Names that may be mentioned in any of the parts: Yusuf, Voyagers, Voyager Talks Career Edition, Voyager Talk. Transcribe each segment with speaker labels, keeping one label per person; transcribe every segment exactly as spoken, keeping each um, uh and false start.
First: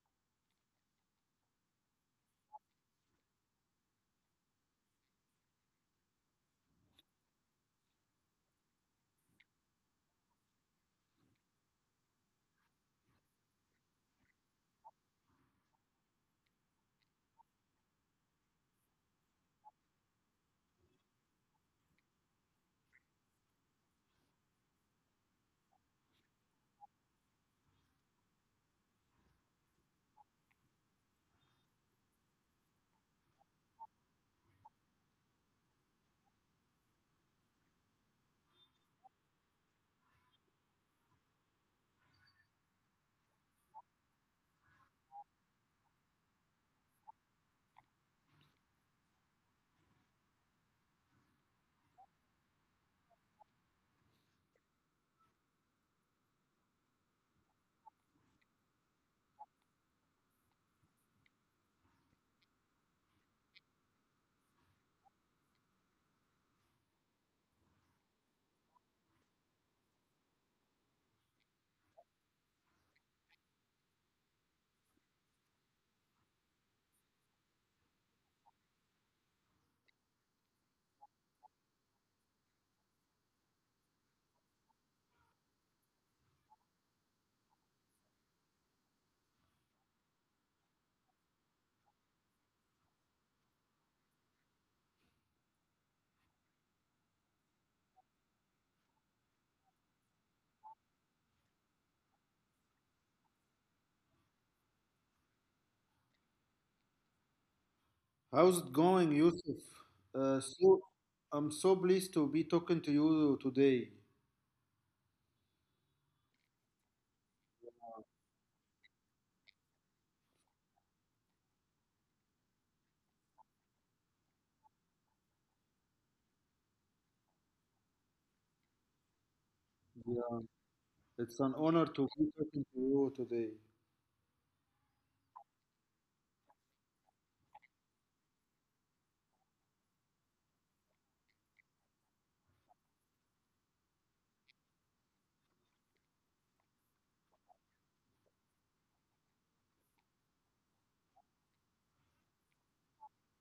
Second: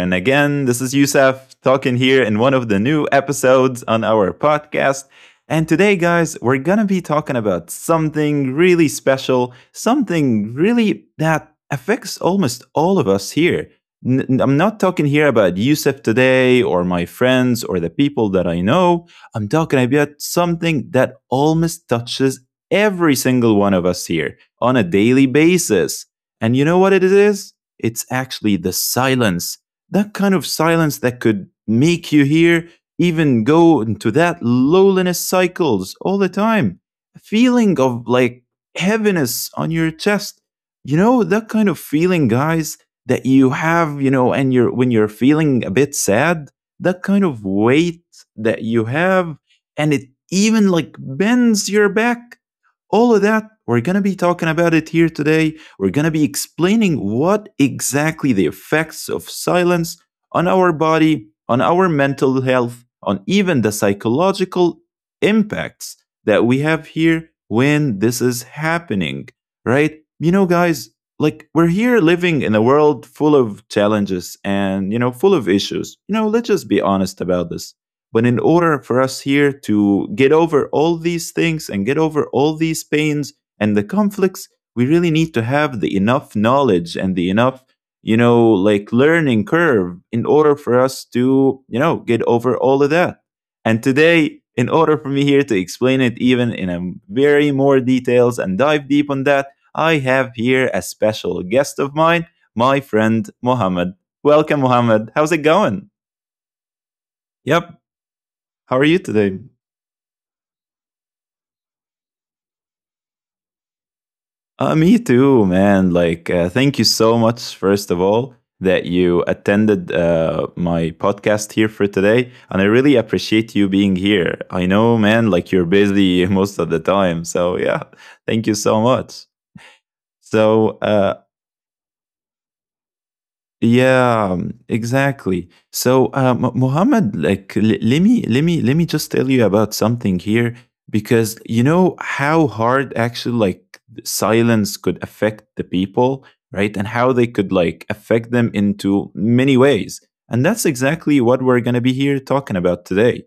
Speaker 1: And again, this is Yusef talking here in one of the new episodes on our podcast. And today, guys, we're going to be talking about something really special, something really that affects almost all of us here. N- n- I'm not talking here about Yusef today or my friends or the people that I know. I'm talking about something that almost touches every single one of us here on a daily basis. And you know what it is? It's actually the silence, that kind of silence that could make you hear even go into that lowliness cycles all the time. A feeling of like heaviness on your chest. You know, that kind of feeling, guys, that you have, you know, and you're when you're feeling a bit sad, that kind of weight that you have, and it even like bends your back, all of that. We're going to be talking about it here today. We're going to be explaining what exactly the effects of silence on our body, on our mental health, on even the psychological impacts that we have here when this is happening, right? You know, guys, like we're here living in a world full of challenges and, you know, full of issues. You know, let's just be honest about this. But in order for us here to get over all these things and get over all these pains and the conflicts, we really need to have the enough knowledge and the enough, you know like, learning curve in order for us to, you know get over all of that. And today, in order for me here to explain it even in a very more details and dive deep on that, I have here a special guest of mine, my friend Mohammed. Welcome, Mohammed, how's it going? Yep.
Speaker 2: How's it
Speaker 1: How
Speaker 2: going,
Speaker 1: are you
Speaker 2: Yusuf?
Speaker 1: today?
Speaker 2: Uh, so, I'm so pleased to be talking to you today.
Speaker 1: Uh, me too, man. Like, uh, thank you so much, first of all, that you attended uh, my podcast here for today. And I really appreciate you being here. I know, man, like you're busy most of the time. So, yeah, thank you so much.
Speaker 2: Yeah,
Speaker 1: So, uh,
Speaker 2: it's an honor to be talking to you today.
Speaker 1: yeah, um, exactly. So, uh, Mu- Muhammad, like, l- let me let me let me just tell you about something here, because you know how hard actually like silence could affect the people, right? And how they could like affect them into many ways. And that's exactly what we're gonna be here talking about today.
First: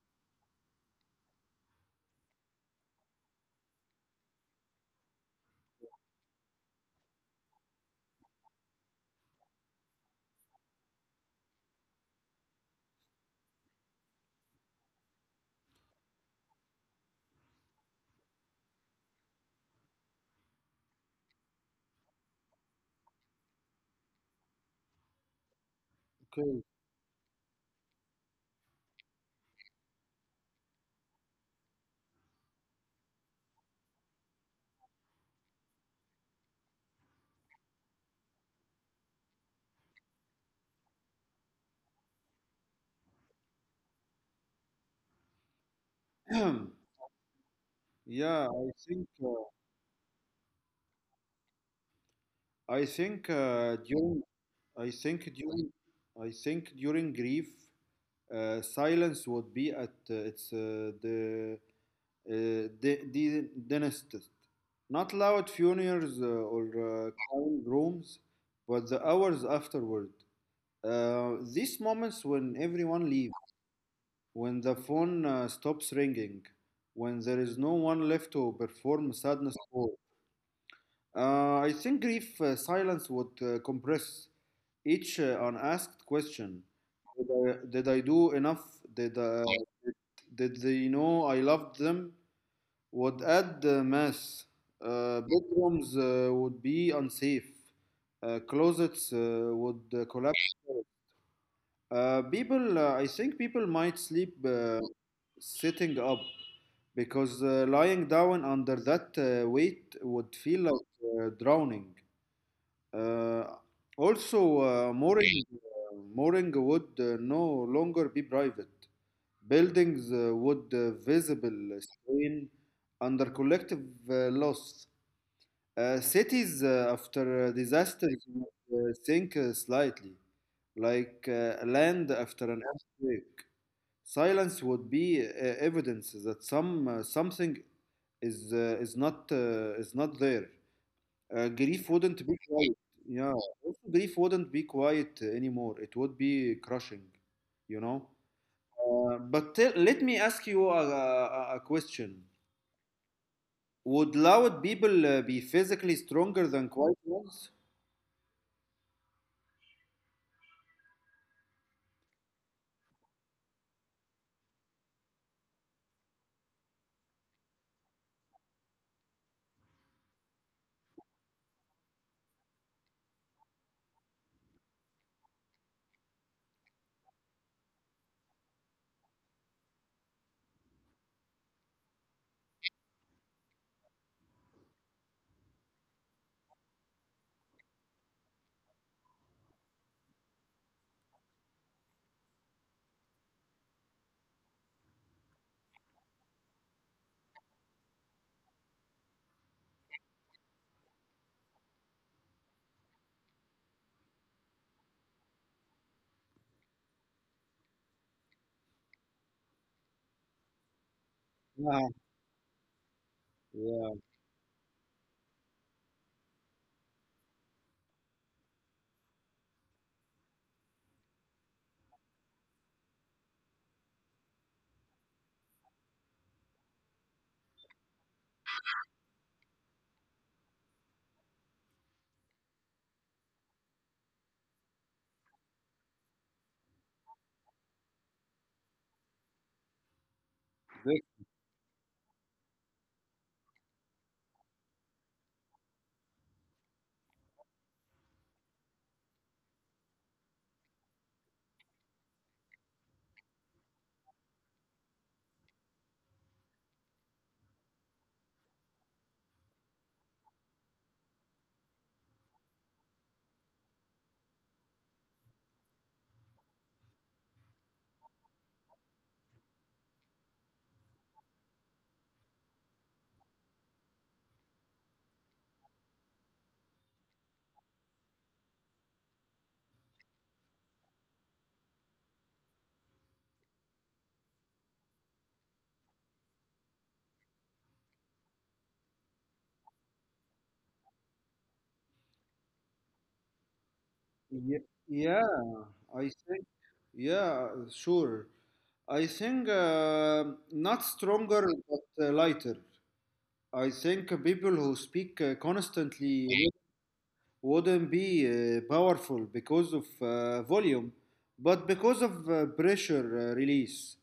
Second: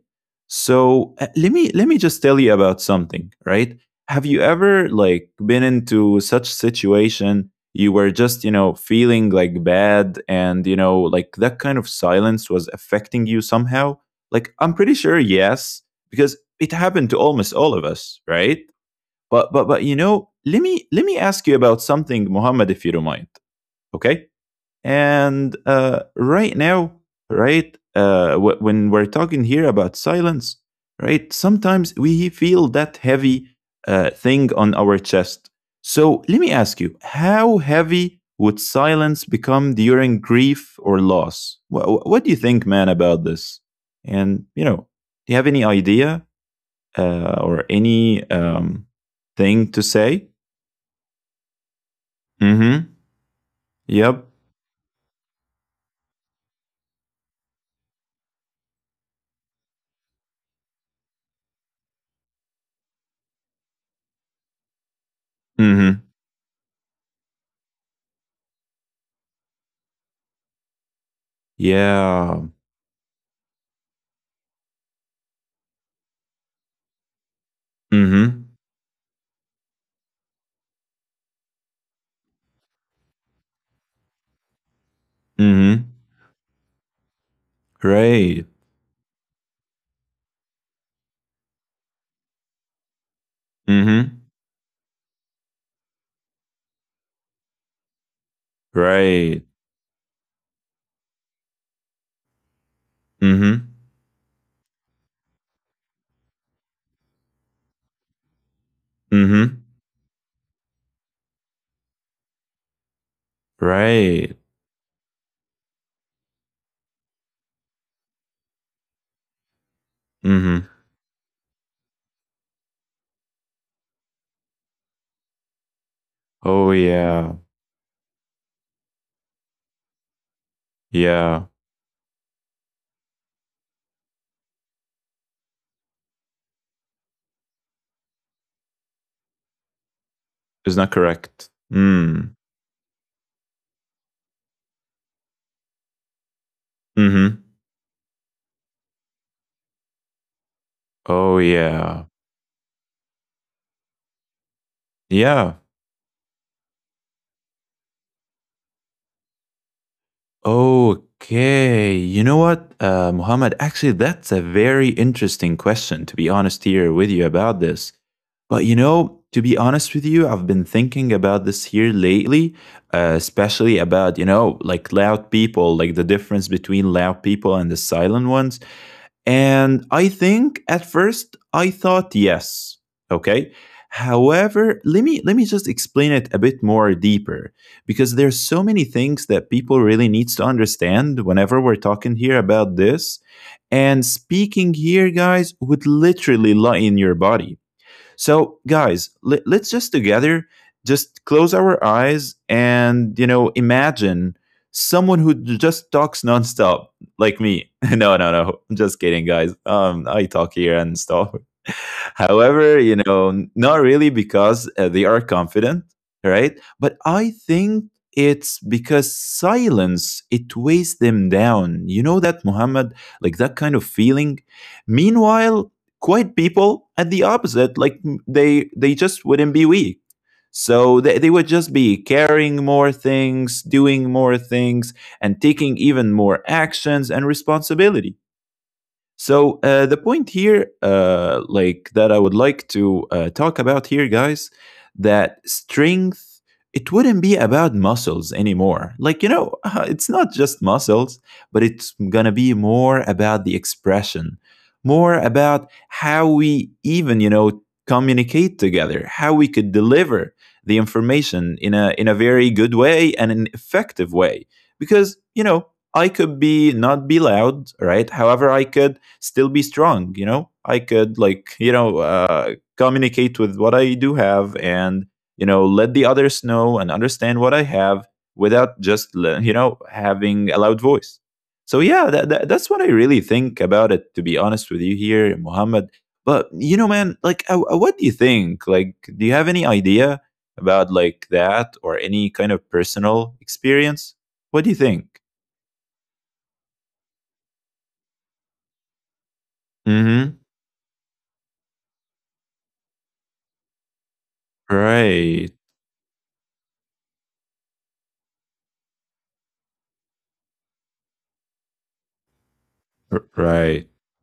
Speaker 1: So, uh, let me let me just tell you about something, right? Have you ever like been into such situation? You were just, you know, feeling like bad, and you know like that kind of silence was affecting you somehow. Like I'm pretty sure yes, because it happened to almost all of us, right? But but but you know, let me let me ask you about something, Muhammad, if you don't mind. Okay. And uh, right
Speaker 2: Okay.
Speaker 1: now, right, uh, w- when we're talking here about silence, right, sometimes we feel that heavy uh, thing on our chest. So let me ask you, how heavy would silence become during grief or loss? What, what do you think, man, about this? And, you know, do you have any idea uh, or any
Speaker 2: yeah,
Speaker 1: um,
Speaker 2: I think uh,
Speaker 1: thing to say? Mm hmm.
Speaker 2: I think uh,
Speaker 1: Yep.
Speaker 2: during I think during I think during grief, uh, silence would be at uh, its uh, the uh, the the densest. Not loud
Speaker 1: Mm hmm.
Speaker 2: funerals uh, or uh, calm rooms, but the hours afterward. Uh, these moments
Speaker 1: Yeah.
Speaker 2: when everyone leaves, when the phone uh, stops ringing, when there is no
Speaker 1: Mm hmm.
Speaker 2: one left to perform sadness for. uh, I think grief uh, silence would uh, compress each uh,
Speaker 1: Mm hmm.
Speaker 2: unasked question. Did I, did I
Speaker 1: Great.
Speaker 2: do enough? Did, uh, did they know I loved them? Would add uh,
Speaker 1: Mm-hmm.
Speaker 2: mass. Uh, bedrooms uh, would be unsafe. Uh, closets
Speaker 1: Great.
Speaker 2: uh, would uh, collapse. Uh, people, uh, I think
Speaker 1: Mm-hmm.
Speaker 2: people might sleep uh, sitting up, because uh, lying down under that
Speaker 1: Mm-hmm.
Speaker 2: uh, weight would feel like uh, drowning. Uh,
Speaker 1: Right.
Speaker 2: also, uh, mooring, uh, Mooring would uh, no longer be private. Buildings uh,
Speaker 1: Mm-hmm.
Speaker 2: would uh, visible strain under collective uh, loss. Uh,
Speaker 1: Oh
Speaker 2: cities uh,
Speaker 1: yeah.
Speaker 2: after uh, disasters would uh, sink uh, slightly,
Speaker 1: Yeah.
Speaker 2: like uh, land after an earthquake. Silence would be uh, evidence that some uh, something is uh, is not uh, is not there.
Speaker 1: It's not correct.
Speaker 2: Uh, grief
Speaker 1: Mm.
Speaker 2: wouldn't be quiet. Yeah, also grief wouldn't be quiet anymore. It would be crushing,
Speaker 1: Mm-hmm.
Speaker 2: you know. Uh, but tell, let me ask you a,
Speaker 1: Oh
Speaker 2: a, a
Speaker 1: yeah.
Speaker 2: question. Would loud people uh, be
Speaker 1: Yeah.
Speaker 2: physically stronger than quiet ones?
Speaker 1: Okay. You know what, uh, Muhammad? Actually, that's a very interesting question, to be honest here with you about this. But you know, to be honest with you, I've been thinking about this here lately, uh, especially about, you know, like loud people, like the difference between loud people and the silent ones. And I think at first I thought yes. Okay. However, let me let me just explain it a bit more deeper, because there's so many things that people really needs to understand whenever we're talking here about this. And speaking here, guys, would literally lie in your body. So, guys, let, let's just together just close our eyes and, you know, imagine someone who just talks nonstop, like me. No, no, no. I'm just kidding, guys. Um, I talk here and stuff.
Speaker 2: Yeah,
Speaker 1: However, you know, n- not
Speaker 2: yeah,
Speaker 1: really because uh, they are confident, right? But I think it's because silence, it weighs them down. You know that, Muhammad, like that kind of feeling. Meanwhile, quiet people at the opposite, like, m- they they just wouldn't be weak. So they, they would just be carrying more things, doing more things, and taking even more actions and responsibility. So uh, the point here,
Speaker 2: they-
Speaker 1: uh, like that, I would like to uh, talk about here, guys, that strength, it wouldn't be about muscles anymore. Like you know, it's not just muscles, but it's gonna be more about the expression, more about how we even, you know, communicate together, how we could deliver the information in a, in a very good way and an effective way, because you know, I could be not be loud, right? However, I could still be strong. You know, I could, like, you know, uh, communicate with what I do have, and, you know, let the others know and understand what I have, without just le- you know, having a loud voice. So yeah, that, that, that's what I really think about it, to be honest with you here, Mohammed. But you know, man, like, uh, uh, what do you think? Like, do you have any idea about like that, or any kind of personal experience? What do you
Speaker 2: ye-
Speaker 1: think?
Speaker 2: yeah. I Yeah, sure. I think
Speaker 1: Mm-hmm.
Speaker 2: uh, not stronger but uh, lighter. I think people who speak
Speaker 1: Right.
Speaker 2: uh, constantly wouldn't be uh, powerful because of uh, volume, but because of uh,
Speaker 1: R-
Speaker 2: pressure uh,
Speaker 1: right
Speaker 2: release.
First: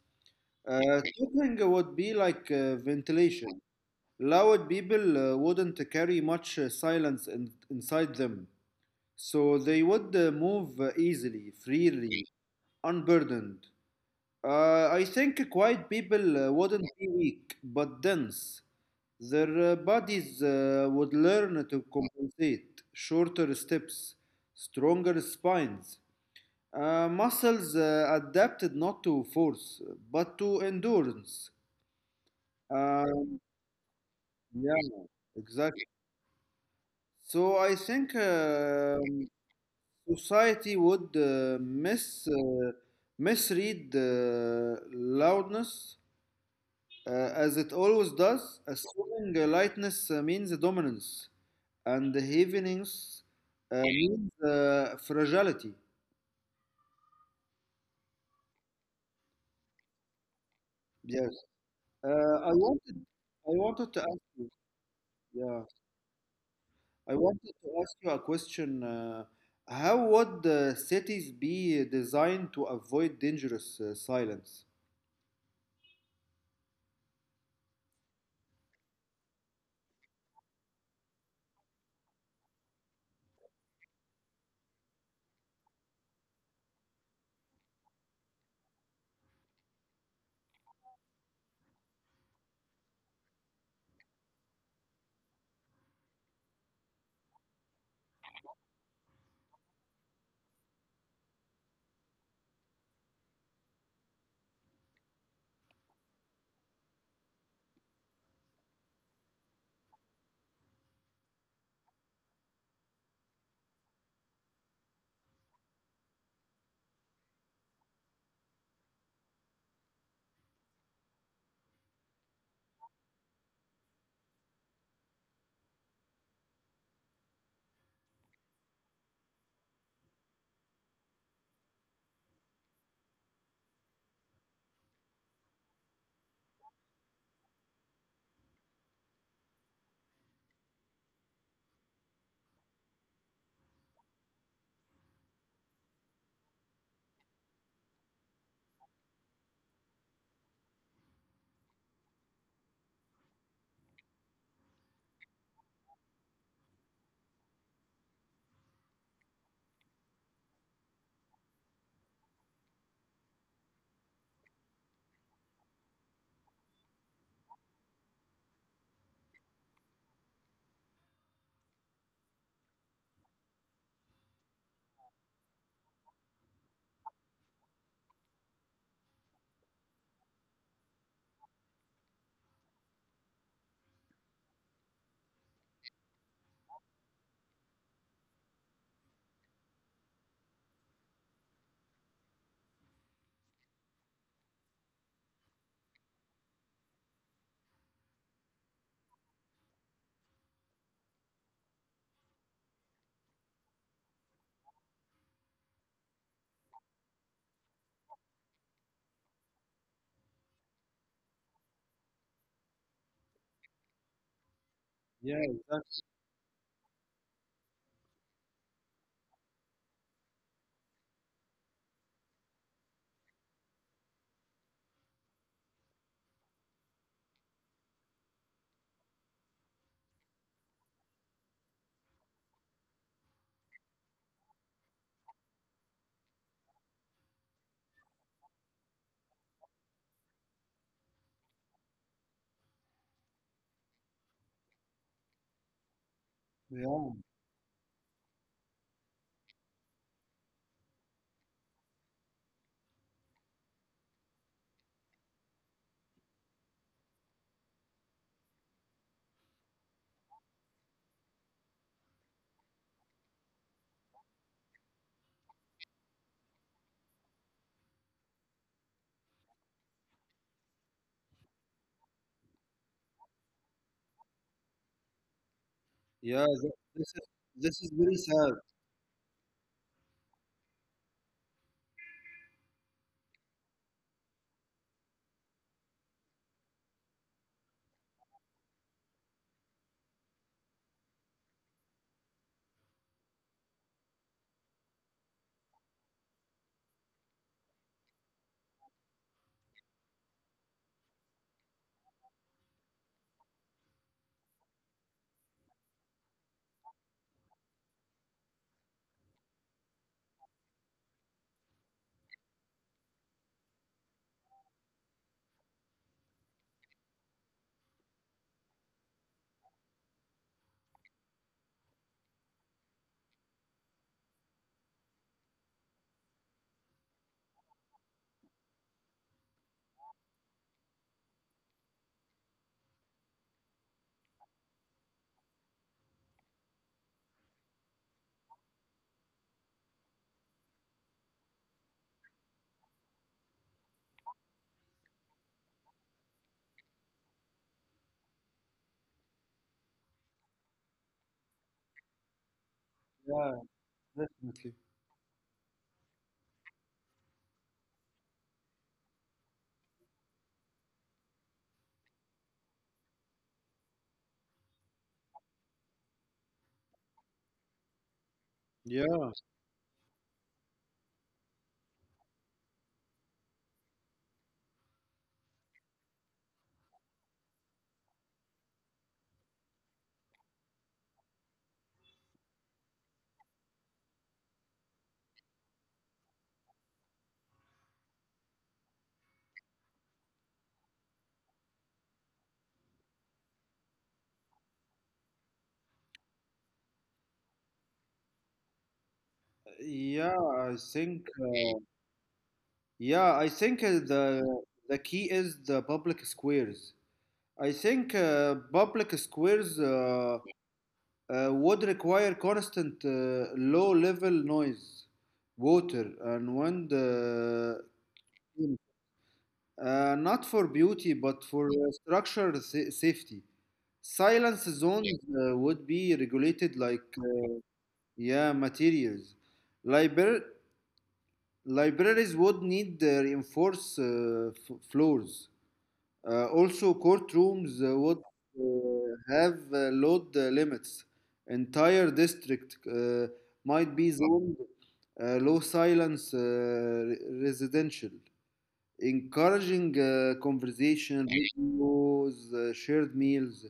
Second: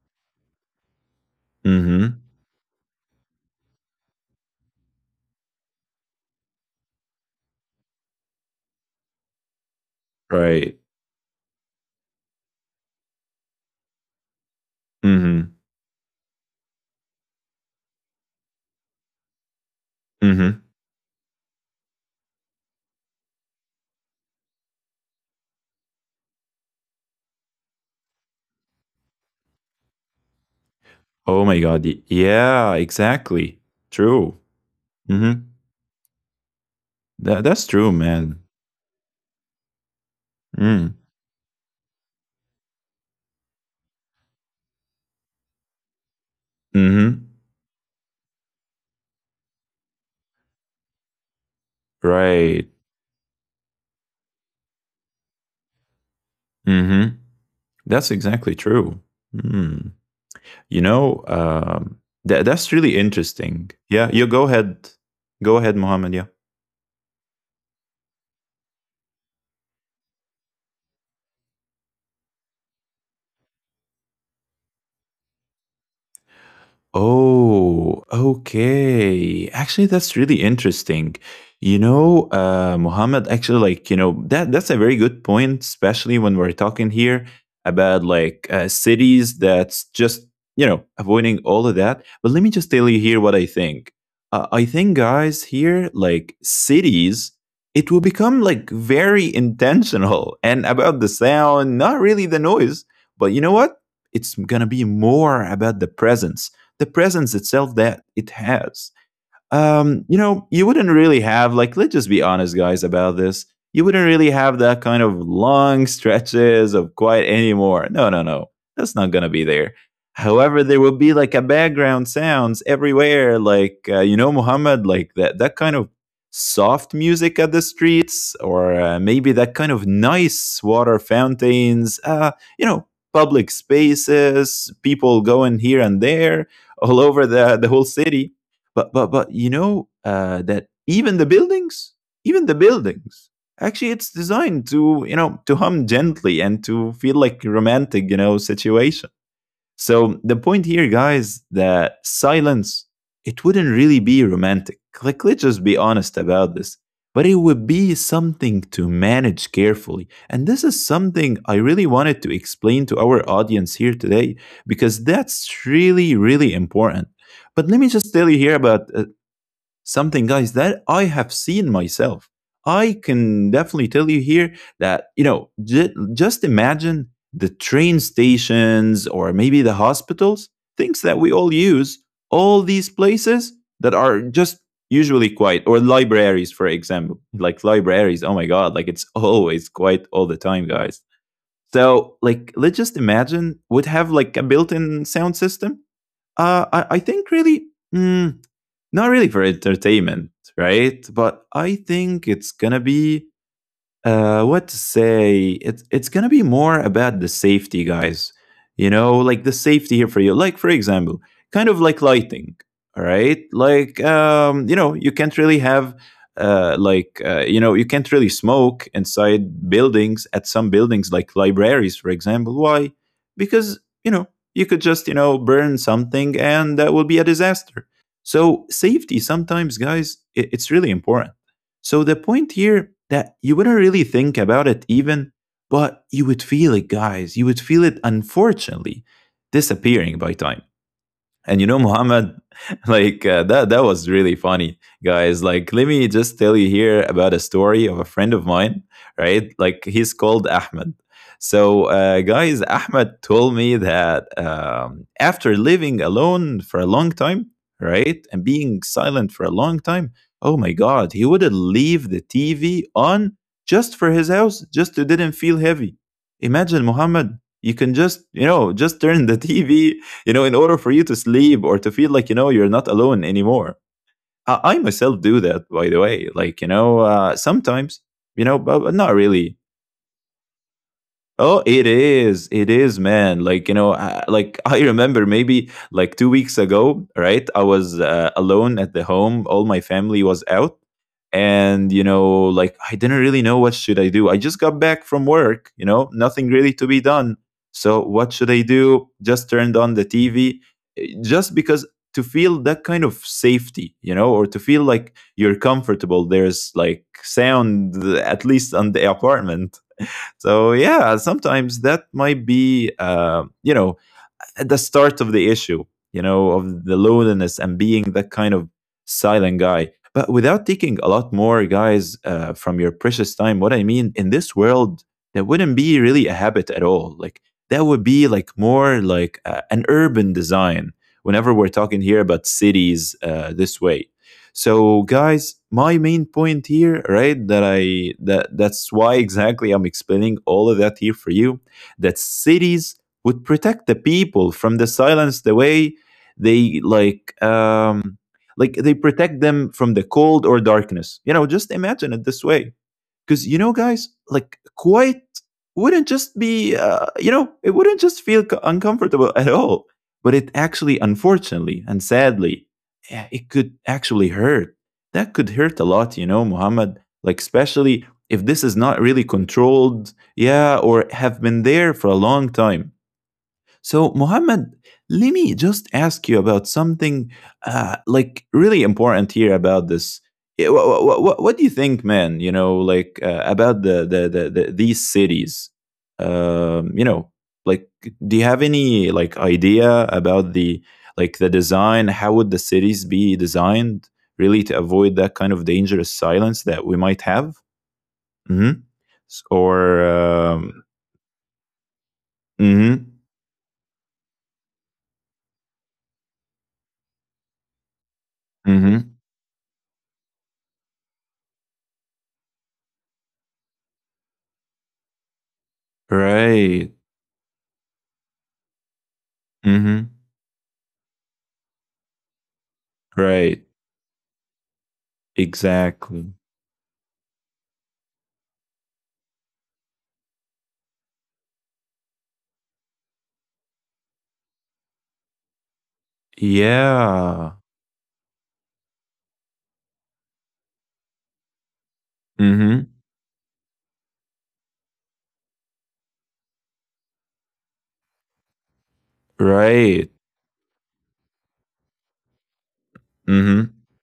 Speaker 2: Uh, Talking would be
Speaker 1: Mm-hmm.
Speaker 2: like uh, ventilation. Loud people uh, wouldn't carry much uh, silence in, inside them, so they would uh,
Speaker 1: Right.
Speaker 2: move uh, easily, freely, unburdened. Uh, I think
Speaker 1: Mm-hmm.
Speaker 2: quiet people uh, wouldn't be weak, but dense. Their uh, bodies
Speaker 1: Mm-hmm.
Speaker 2: uh, would learn to compensate. Shorter steps, stronger spines. Uh, muscles uh, adapted not to force, but to
Speaker 1: Oh
Speaker 2: endurance.
Speaker 1: my God. y- Yeah,
Speaker 2: Uh,
Speaker 1: exactly. True.
Speaker 2: yeah,
Speaker 1: Mm-hmm.
Speaker 2: exactly.
Speaker 1: That,
Speaker 2: So
Speaker 1: that's
Speaker 2: I
Speaker 1: true,
Speaker 2: think
Speaker 1: man.
Speaker 2: um society
Speaker 1: Mm.
Speaker 2: would uh, mis uh, misread uh, loudness
Speaker 1: Mm-hmm.
Speaker 2: uh, as it always does, assuming uh, lightness uh, means dominance and
Speaker 1: Right.
Speaker 2: heaviness uh, means uh, fragility.
Speaker 1: Mm-hmm. That's exactly true. Mm. You know,
Speaker 2: Yes.
Speaker 1: um, that
Speaker 2: Uh,
Speaker 1: that's
Speaker 2: I
Speaker 1: really
Speaker 2: wanted,
Speaker 1: interesting.
Speaker 2: I
Speaker 1: Yeah, you
Speaker 2: wanted to
Speaker 1: go
Speaker 2: ask you.
Speaker 1: ahead. Go ahead,
Speaker 2: Yeah,
Speaker 1: Mohammed. Yeah.
Speaker 2: I wanted to ask you a question. Uh, how would uh, cities be designed to avoid dangerous uh, silence?
Speaker 1: Oh, okay. Actually, that's really interesting. You know, uh, Muhammad, actually, like, you know, that that's a very good point, especially when we're talking here about like uh, cities that's just, you know, avoiding all of that. But let me just tell you here what I think. Uh, I think, guys, here, like cities, it will become like very intentional and about the sound, not really the noise. But you know what? It's gonna be more about the presence, the presence itself that it has. um, you know, you wouldn't really have like, let's just be honest, guys, about this. You wouldn't really have that kind of long stretches of quiet anymore. No, no, no, that's not gonna be there. However, there will be like a background sounds everywhere, like uh, you know, Muhammad, like that that kind of soft music at the streets, or uh, maybe that kind of nice water fountains. Uh, you know, public spaces, people going here and there, all over the the whole city. But but but you know, uh, that even the buildings, even the buildings, actually it's designed to, you know, to hum gently and to feel like a romantic, you know, situation. So the point here, guys, that silence, it wouldn't really be romantic. Like, let's just be honest about this. But it would be something to manage carefully. And this is something I really wanted to explain to our audience here today, because that's really, really important. But let me just tell you here about uh, something, guys, that I have seen myself. I can definitely tell you here that, you know, j- just imagine the train stations, or maybe the hospitals, things that we all use, all these places that are just usually quiet, or libraries, for example. Like libraries, oh my God, like it's always quiet all the time, guys. So, like, let's just imagine would have like a built in sound system. Uh, I, I think really, mm, not really for entertainment, right? But I think it's gonna be, uh, what to say? It's it's gonna be more about the safety, guys. You know, like the safety here for you. Like, for example, kind of like lighting. All right, like, um, you know, you can't really
Speaker 2: Yeah,
Speaker 1: have
Speaker 2: exactly.
Speaker 1: uh, like uh, you know, you can't really smoke inside buildings at some buildings, like libraries, for example. Why? Because you know, you could just, you know, burn something, and that will be a disaster. So safety sometimes, guys, it, it's really important. So the point here that you wouldn't really think about it even, but you would feel it, guys. You would feel it, unfortunately, disappearing by time. And you know, Muhammad, like uh, that that was really funny, guys. Like, let me just tell you here
Speaker 2: Yeah,
Speaker 1: about a story of a friend of mine, right? Like, he's called Ahmed. So uh, guys, Ahmed told me that um, after living alone for a long time, right, and being silent for a long time, oh my God, he would leave the T V on just for his house, just to didn't feel heavy. Imagine Muhammad. You can just, you know, just turn the T V you know in order for you to sleep or to feel like you know you're not alone anymore. I, I myself do that by the way, like you
Speaker 2: yeah.
Speaker 1: know
Speaker 2: th-
Speaker 1: uh,
Speaker 2: This is
Speaker 1: sometimes,
Speaker 2: this is
Speaker 1: you
Speaker 2: very
Speaker 1: know, but
Speaker 2: sad.
Speaker 1: but not really. Oh, it is. It is, man. Like, you know, I, like I remember maybe like two weeks ago, right? I was uh, alone at the home. All my family was out and, you know, like I didn't really know what should I do. I just got back from work, you know, nothing really to be done. So, what should I do? Just turned on the T V eh, just because to feel that kind of safety, you know, or to feel like you're comfortable. There's like sound uh, at least on the apartment. So yeah, sometimes that might be uh, you know, at the start of the issue, you know, of the loneliness and being that kind of silent guy. But without taking a lot more guys uh, from your precious time, what I mean in this world, that wouldn't be really a habit at all. Like that would be like more like uh, an urban design. Whenever we're talking here about cities uh, this way, so guys, my main point here, right, that I that that's why exactly I'm explaining all of that here for you. That cities would protect the people from the silence the way they like um like they protect them from the cold or darkness, you know, just imagine it this way. Because you know
Speaker 2: Yeah,
Speaker 1: guys, like,
Speaker 2: definitely.
Speaker 1: quiet wouldn't just be uh, you know, it wouldn't just feel co- uncomfortable at all, but it actually, unfortunately and sadly, yeah, it could actually hurt. That could hurt a lot, you know, Muhammad, like especially if this is not really
Speaker 2: Yeah,
Speaker 1: controlled, yeah, or have been there for a long time. So, Mohammed, let me just ask you about something uh, like really important here about this. What, what, what, what do you think, man? You know, like uh, about the, the, the, the these cities. Um, you know, like, do you have any like idea about the like the design? How would the cities be designed really to avoid that kind of dangerous silence that we might have? Mm-hmm. Or
Speaker 2: yeah.
Speaker 1: um,
Speaker 2: I think
Speaker 1: mm-hmm,
Speaker 2: Yeah, I think uh, the the key is the public squares. I think uh,
Speaker 1: mm-hmm,
Speaker 2: public squares uh, uh, would require constant uh, low-level noise, water, and
Speaker 1: right.
Speaker 2: wind, uh,
Speaker 1: Mm-hmm.
Speaker 2: uh, not for beauty but for uh, structure sa-
Speaker 1: Right.
Speaker 2: safety. Silence zones uh, would
Speaker 1: Exactly.
Speaker 2: be regulated like uh, yeah materials. Libra- Libraries would need uh, reinforced uh, f- floors. Uh, also,
Speaker 1: Yeah.
Speaker 2: courtrooms uh, would uh, have uh, load uh, limits. Entire
Speaker 1: Mm-hmm.
Speaker 2: district uh, might be zoned uh, low silence uh, re- residential,
Speaker 1: Right.
Speaker 2: encouraging uh, conversation, videos, uh, shared
Speaker 1: Mm-hmm.
Speaker 2: meals.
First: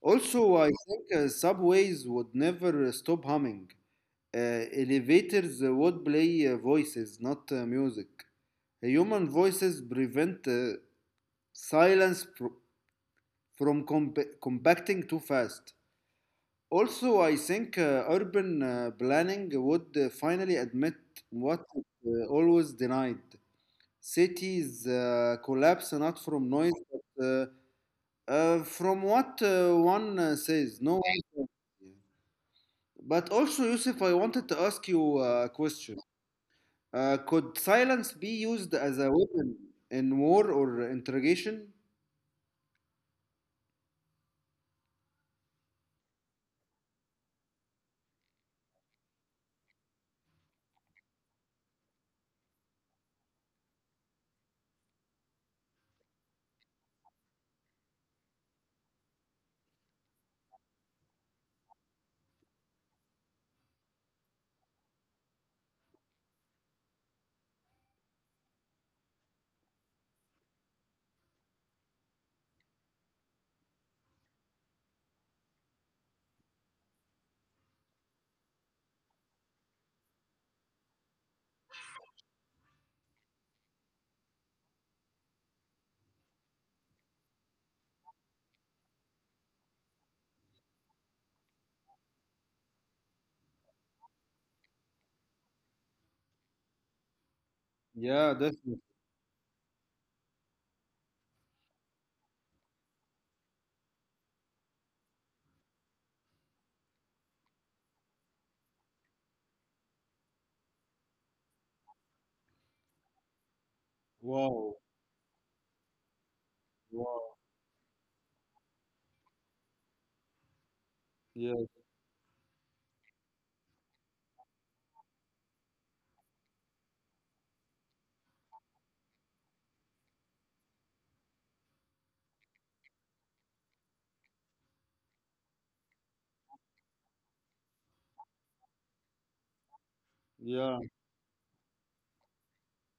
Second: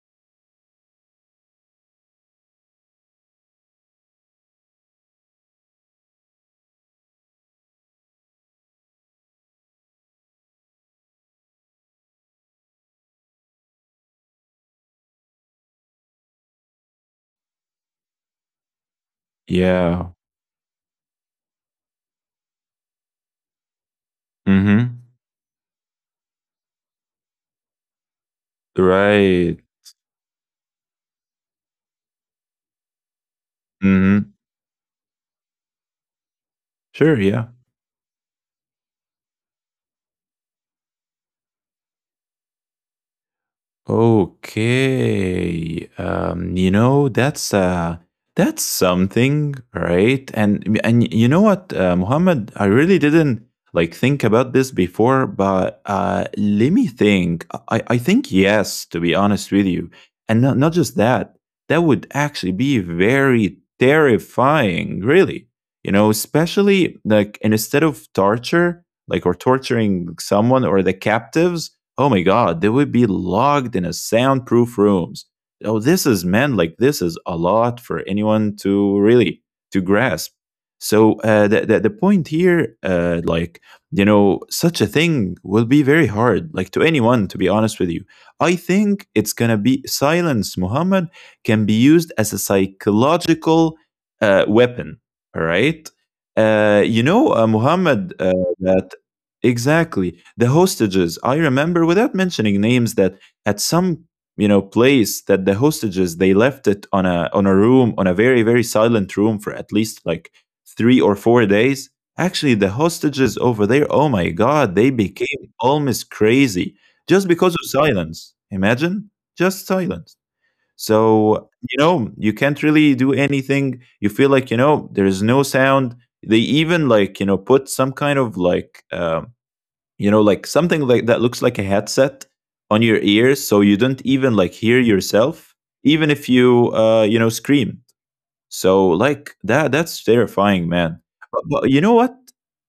Speaker 2: Also, I think uh, subways would never uh, stop humming. Uh, elevators uh, would play uh, voices, not uh, music. Human voices prevent uh, silence pr- from comp- compacting too fast. Also, I think uh, urban uh, planning would uh,
Speaker 1: Yeah.
Speaker 2: finally admit what it uh, always denied. Cities
Speaker 1: Mm-hmm.
Speaker 2: uh, collapse not from noise, but uh, uh, from what
Speaker 1: Right.
Speaker 2: uh, one uh, says. No. But also, Yusuf, I
Speaker 1: Mm-hmm.
Speaker 2: wanted to ask you a question. Uh,
Speaker 1: Sure.
Speaker 2: could
Speaker 1: Yeah.
Speaker 2: silence be used as a weapon in war or interrogation?
Speaker 1: Okay. Um, you know, that's uh that's something, right? And and you know what, uh, Muhammad, I really didn't like think about this before, but uh let me think. I I think yes, to be honest with you. And not not just that. That would actually be very terrifying, really. You know, especially like, and instead of torture, like or torturing someone or the captives, oh my God, they would be locked in a soundproof rooms. Oh, this is, man, like this is a lot for anyone to really to grasp. So uh, the, the the point here, uh, like, you know, such a thing will be very hard, like to anyone. To be honest with you, I think it's gonna be silence. Muhammad, can be used as a psychological uh, weapon. All right, uh, you know, uh, Muhammad,
Speaker 2: Yeah,
Speaker 1: uh,
Speaker 2: definitely.
Speaker 1: that exactly. The hostages. I remember without mentioning names that at some, you know, place that the hostages they left it on a on a room, on a very very silent room for at least like three or four days. Actually, the hostages over there, oh my
Speaker 2: Wow.
Speaker 1: god, they became almost crazy
Speaker 2: Wow.
Speaker 1: just because of silence. Imagine? Just silence.
Speaker 2: Yeah,
Speaker 1: So, you know, you can't really do anything. You feel like, you know, there is no sound. They even like, you know, put some kind of like um you know, like something like that looks like a headset on your ears so you don't even like hear yourself, even if you uh you know scream. So like that that's
Speaker 2: yeah,
Speaker 1: terrifying, man. But, but you know what,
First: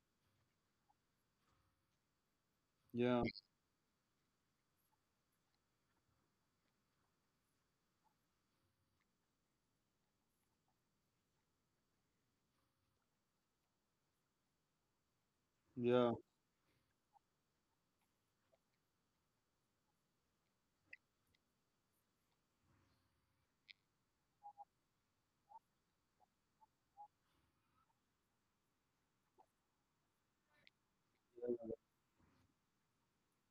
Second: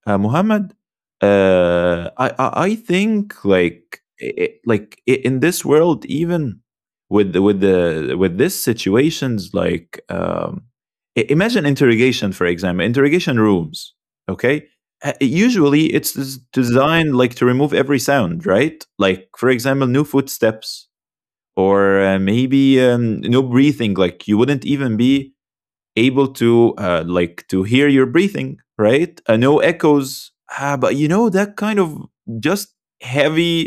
Speaker 1: uh, Muhammad, uh, I, I I
Speaker 2: yeah,
Speaker 1: think like i i- like i- in this world, even with the, with the with this situations, like um, i- imagine interrogation, for example, interrogation rooms. Okay, Uh, usually it's
Speaker 2: yeah.
Speaker 1: des- designed like to remove every sound, right? Like for example, new footsteps, or uh, maybe um, no breathing. Like you wouldn't even be able to uh, like to hear your breathing, right, uh, no echoes, ah, but you know that kind of just heavy,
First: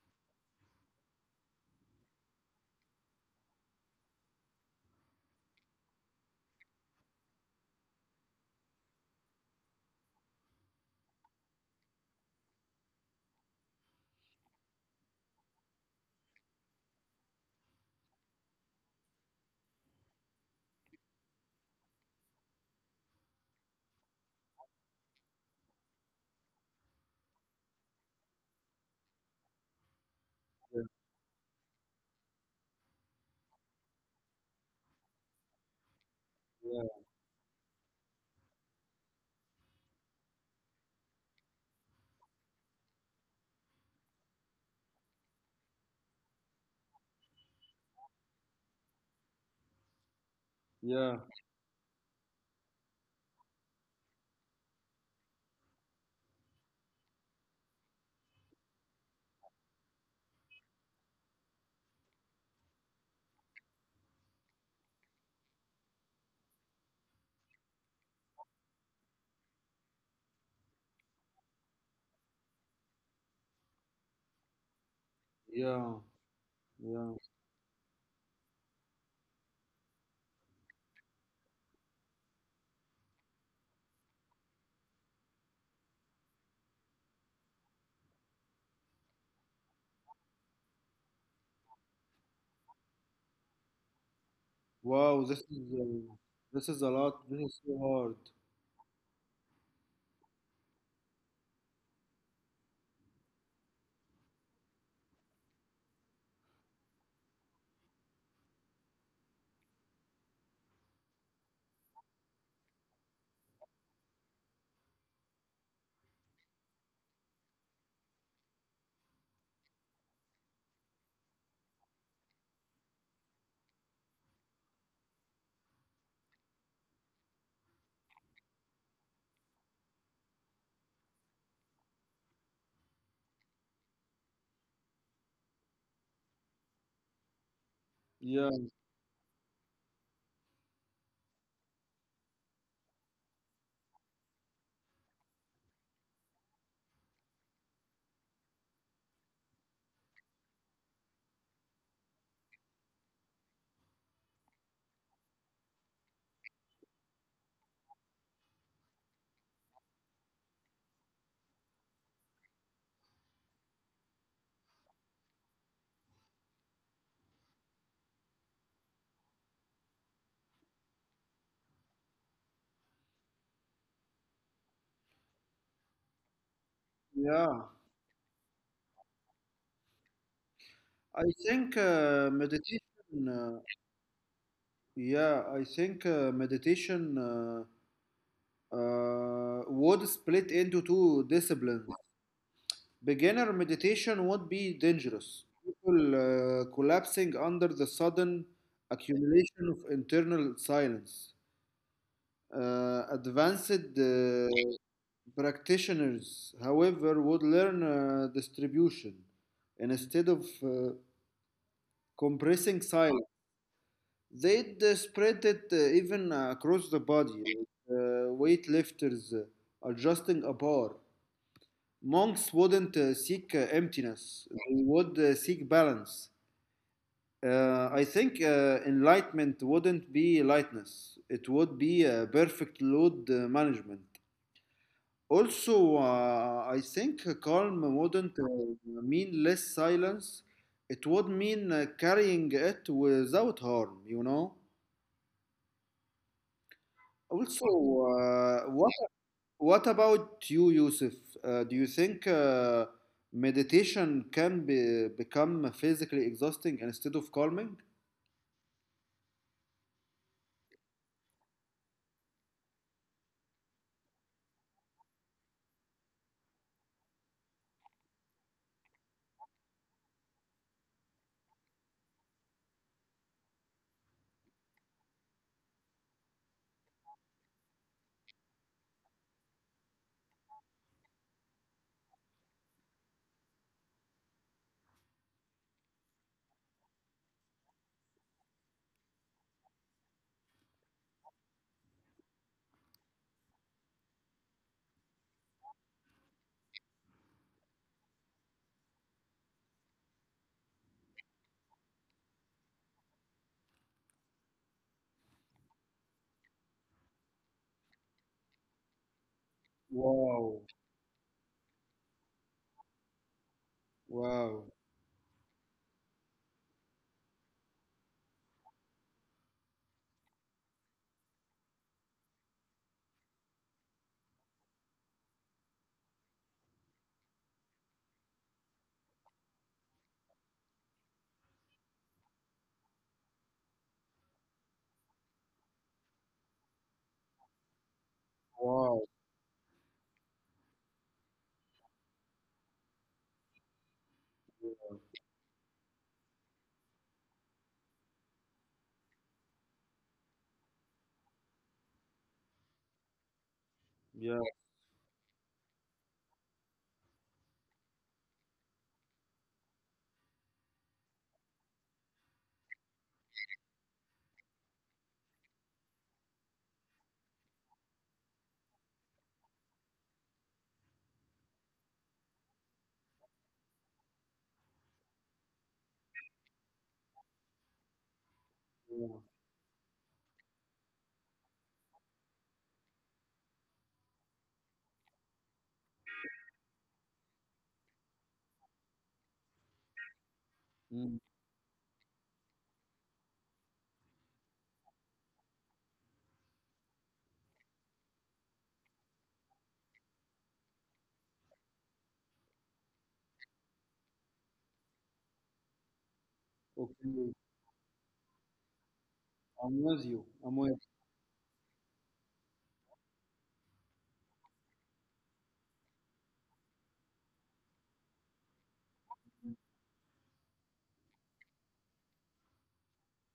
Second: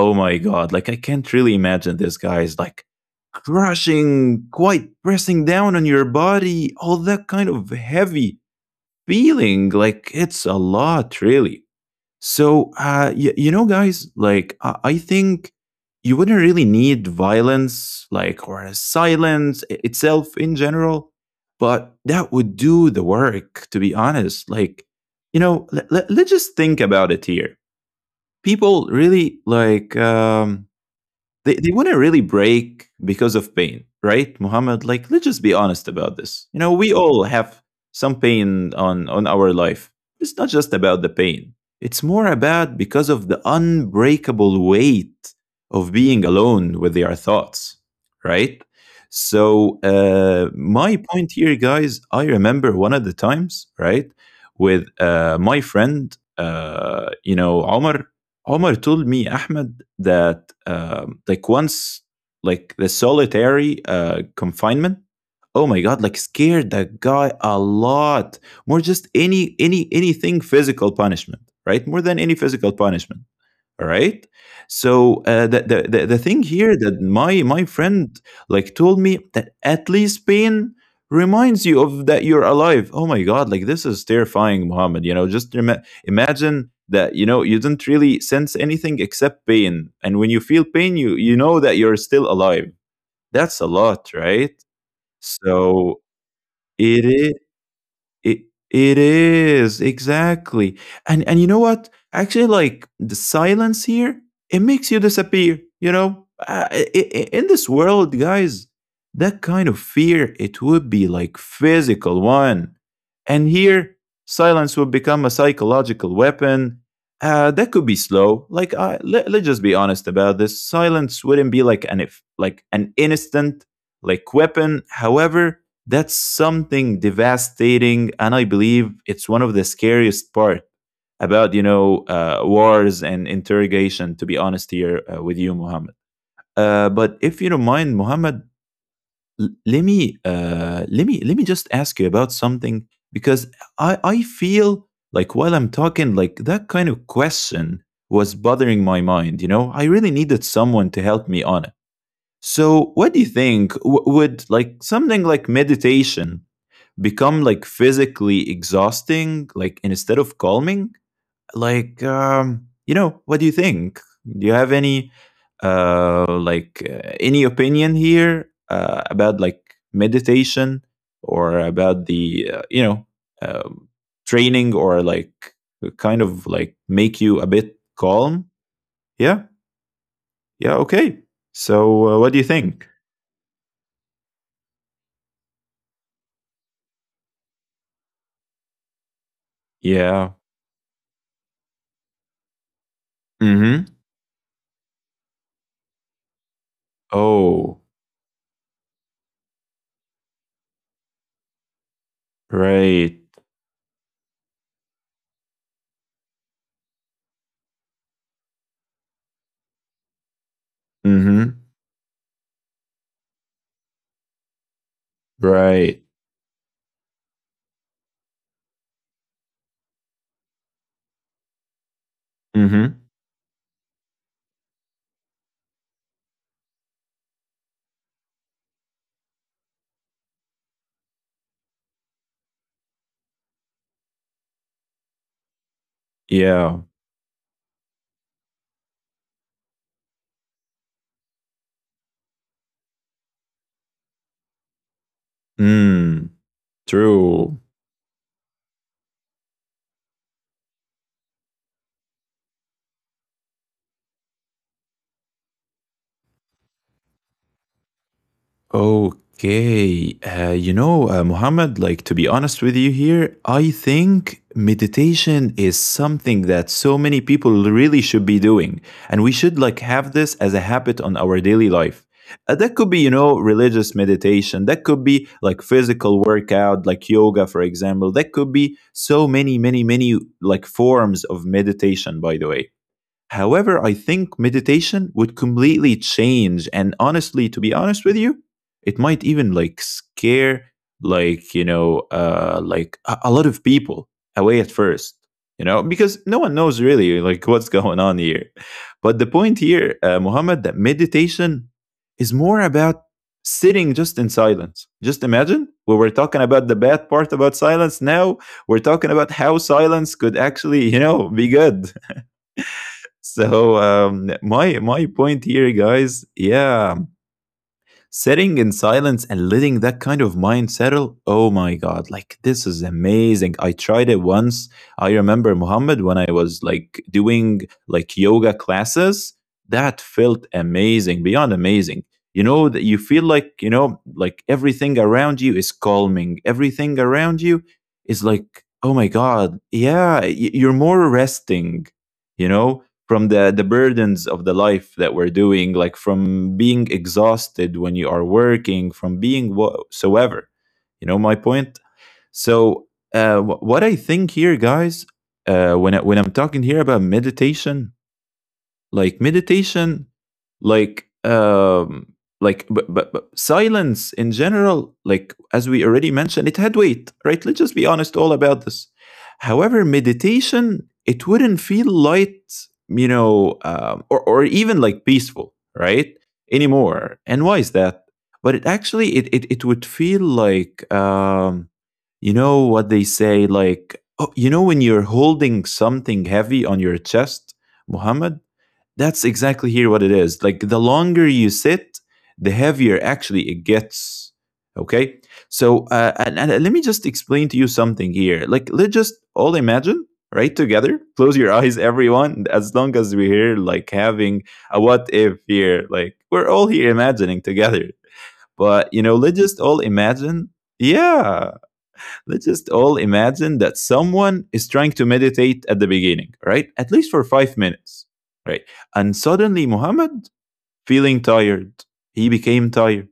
Speaker 1: oh my god, like I can't really imagine this, guy, is like crushing, quite pressing down on your body, all that kind of heavy feeling, like it's a lot really. So, uh, y- you know, guys, like, I-, I think you wouldn't really need violence, like, or silence i- itself in general, but that would do the work, to be honest. Like, you know, let- let- let's just think about it here. People really, like, um, they, they want to really break because of pain, right, Muhammad? Like, let's just be honest about this. You know,
Speaker 2: Yeah,
Speaker 1: we all have some pain on, on our life. It's not just about the pain, it's more about because of the unbreakable weight of being alone with your thoughts, right? So, uh, my
Speaker 2: yeah,
Speaker 1: point here, guys, I remember one of the times, right, with uh, my friend, uh, you know, Omar, Omar told me, Ahmed, that um, like once, like the solitary uh, confinement, oh my god, like scared the guy a lot more. Just any any anything physical punishment, right? More than any physical punishment. All right, so uh, the, the
Speaker 2: yeah,
Speaker 1: the the thing here that
Speaker 2: yeah.
Speaker 1: my my friend like told me that at least pain reminds you of that you're alive. Oh my god, like this is terrifying, Muhammad. You know, just ima- imagine that, you know, you didn't really sense anything except pain, and when you feel pain you you know that you're still alive. That's a lot, right?
Speaker 2: Wow, this is
Speaker 1: So
Speaker 2: uh, this is a
Speaker 1: it
Speaker 2: lot.
Speaker 1: is.
Speaker 2: This is so hard.
Speaker 1: It it is, exactly. And and you know what? Actually, like the silence here, it makes you disappear. You know, uh, i- i- in this world, guys, that kind of fear it would be like physical one, and here silence would become a psychological weapon. Uh, that could be slow. Like, I, let, let's just be honest about this. Silence wouldn't be like an if, like an instant, like weapon. However, that's something devastating, and I believe it's one of the scariest part about, you know, uh, wars and interrogation. To be honest here uh, with you, Muhammad. Uh, but if you don't mind, Muhammad,
Speaker 2: Yeah,
Speaker 1: l- let me uh, let me let me just ask you about something because I I feel like while I'm talking, like that kind of question was bothering my mind. You know, I really needed someone to help me on it. So, what do you think? W- would like something like meditation become like physically exhausting, like instead of calming, like um you know, what do you think? Do you have any uh like uh, any opinion here uh, about like meditation or about the uh, you know, um, training or like kind of like make you a
Speaker 2: yeah.
Speaker 1: bit calm? Yeah. Yeah, okay.
Speaker 2: I think
Speaker 1: So uh,
Speaker 2: uh,
Speaker 1: what do you
Speaker 2: meditation.
Speaker 1: think?
Speaker 2: Uh, yeah, I think uh, meditation uh, uh, would
Speaker 1: Yeah.
Speaker 2: split into two disciplines. Beginner
Speaker 1: Mm-hmm.
Speaker 2: meditation would be dangerous. People uh, collapsing under
Speaker 1: Oh.
Speaker 2: the sudden accumulation of internal silence. Uh,
Speaker 1: Right.
Speaker 2: advanced uh, Practitioners, however, would learn uh, distribution instead of uh,
Speaker 1: Mm-hmm.
Speaker 2: compressing silence. They'd uh, spread it uh,
Speaker 1: Right.
Speaker 2: even uh, across the body, like uh, weightlifters uh, adjusting a bar. Monks wouldn't
Speaker 1: Mm-hmm.
Speaker 2: uh, seek uh, emptiness, they would uh, seek balance. Uh, I think uh, enlightenment wouldn't be lightness, it would be uh, perfect load uh, management. Also, uh, I
Speaker 1: Yeah.
Speaker 2: think calm wouldn't uh, mean less silence. It would mean uh, carrying it without harm, you know?
Speaker 1: Mm,
Speaker 2: Also,
Speaker 1: true.
Speaker 2: uh, what, what about you, Yusuf? Uh, do you think uh, meditation can be, become physically exhausting instead of calming?
Speaker 1: Okay. Uh, you know, uh, Muhammad, like to be honest with you here, I think meditation is something that so many people really should be doing. And we should like have this as a habit on our daily life. Uh, that could be, you know, religious meditation. That could be like physical workout, like yoga, for example. That could be so many, many, many like forms of meditation, by the way. However, I think meditation would completely change. And honestly, to be honest with you, it might even like scare like you know uh like a, a lot of people away at first, you know, because no one knows really like what's going on here. But the point here, uh, Muhammad, that meditation is more about sitting just in silence. Just imagine, we were talking about the bad part about silence, now we're talking about how silence could
Speaker 2: Wow,
Speaker 1: actually, you know, be good. So um,
Speaker 2: wow,
Speaker 1: my my point here, guys, yeah, sitting in silence and letting that kind of mind settle. Oh my God, like this is amazing. I tried it once. I remember Muhammad when I was like doing like yoga classes. That felt amazing, beyond amazing. You know that you feel like, you know, like everything around you is calming. Everything around you is like,
Speaker 2: wow.
Speaker 1: oh my God, yeah, y- you're more resting. You know from the the burdens of the life that we're doing, like from being exhausted when you are working, from being whatsoever, you know my point. So, uh, what I
Speaker 2: Yeah.
Speaker 1: think here, guys, uh, when, I, when I'm talking here about meditation, like meditation, like um like but, but, but silence in general, like as we already mentioned, it had weight, right? Let's just be honest all about this. However, meditation, it wouldn't feel light, you know, um, or, or even like peaceful, right? Anymore. And why is that? But it
Speaker 2: Yeah.
Speaker 1: actually it it, it would feel like, um you know what they say, like, oh, you know, when you're holding something heavy on your chest, Muhammad, that's exactly here what it is. Like the
Speaker 2: Mm.
Speaker 1: longer you sit, the heavier actually it gets. Okay. So, uh, and, and let me just explain to you something here. Like, let's just all imagine, right? Together, close your eyes, everyone. As long as we're here, like having a what if here, like we're all here
Speaker 2: Okay,
Speaker 1: imagining together. But, you know, let's just
Speaker 2: I'm
Speaker 1: all
Speaker 2: with you. I'm
Speaker 1: imagine.
Speaker 2: with
Speaker 1: Yeah, let's just all imagine that someone is trying to meditate at the beginning, right? At least for five minutes, right? And suddenly Muhammad feeling tired. He became tired.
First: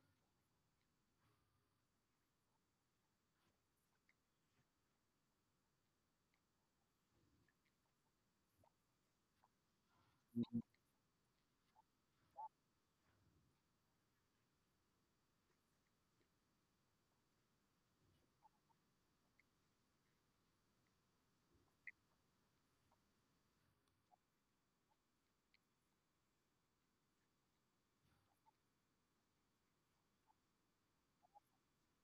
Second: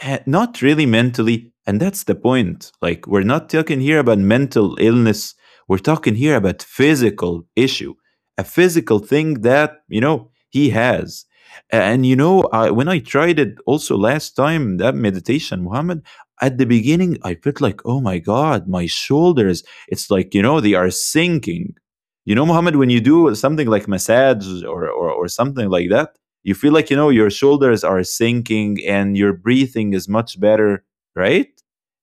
Speaker 1: Eh, not really mentally, and that's the point, like we're not talking here about mental illness, we're talking here about physical issue, a physical thing that, you know,
Speaker 2: you.
Speaker 1: he has. And you know, I, when I tried it also last time, that meditation, Muhammad, at the beginning I felt like, oh my god, my shoulders, it's like, you know, they are sinking. You know, Muhammad, when you do something like massage or or, or something like that, you feel like, you know, your shoulders are sinking and your breathing is much better, right?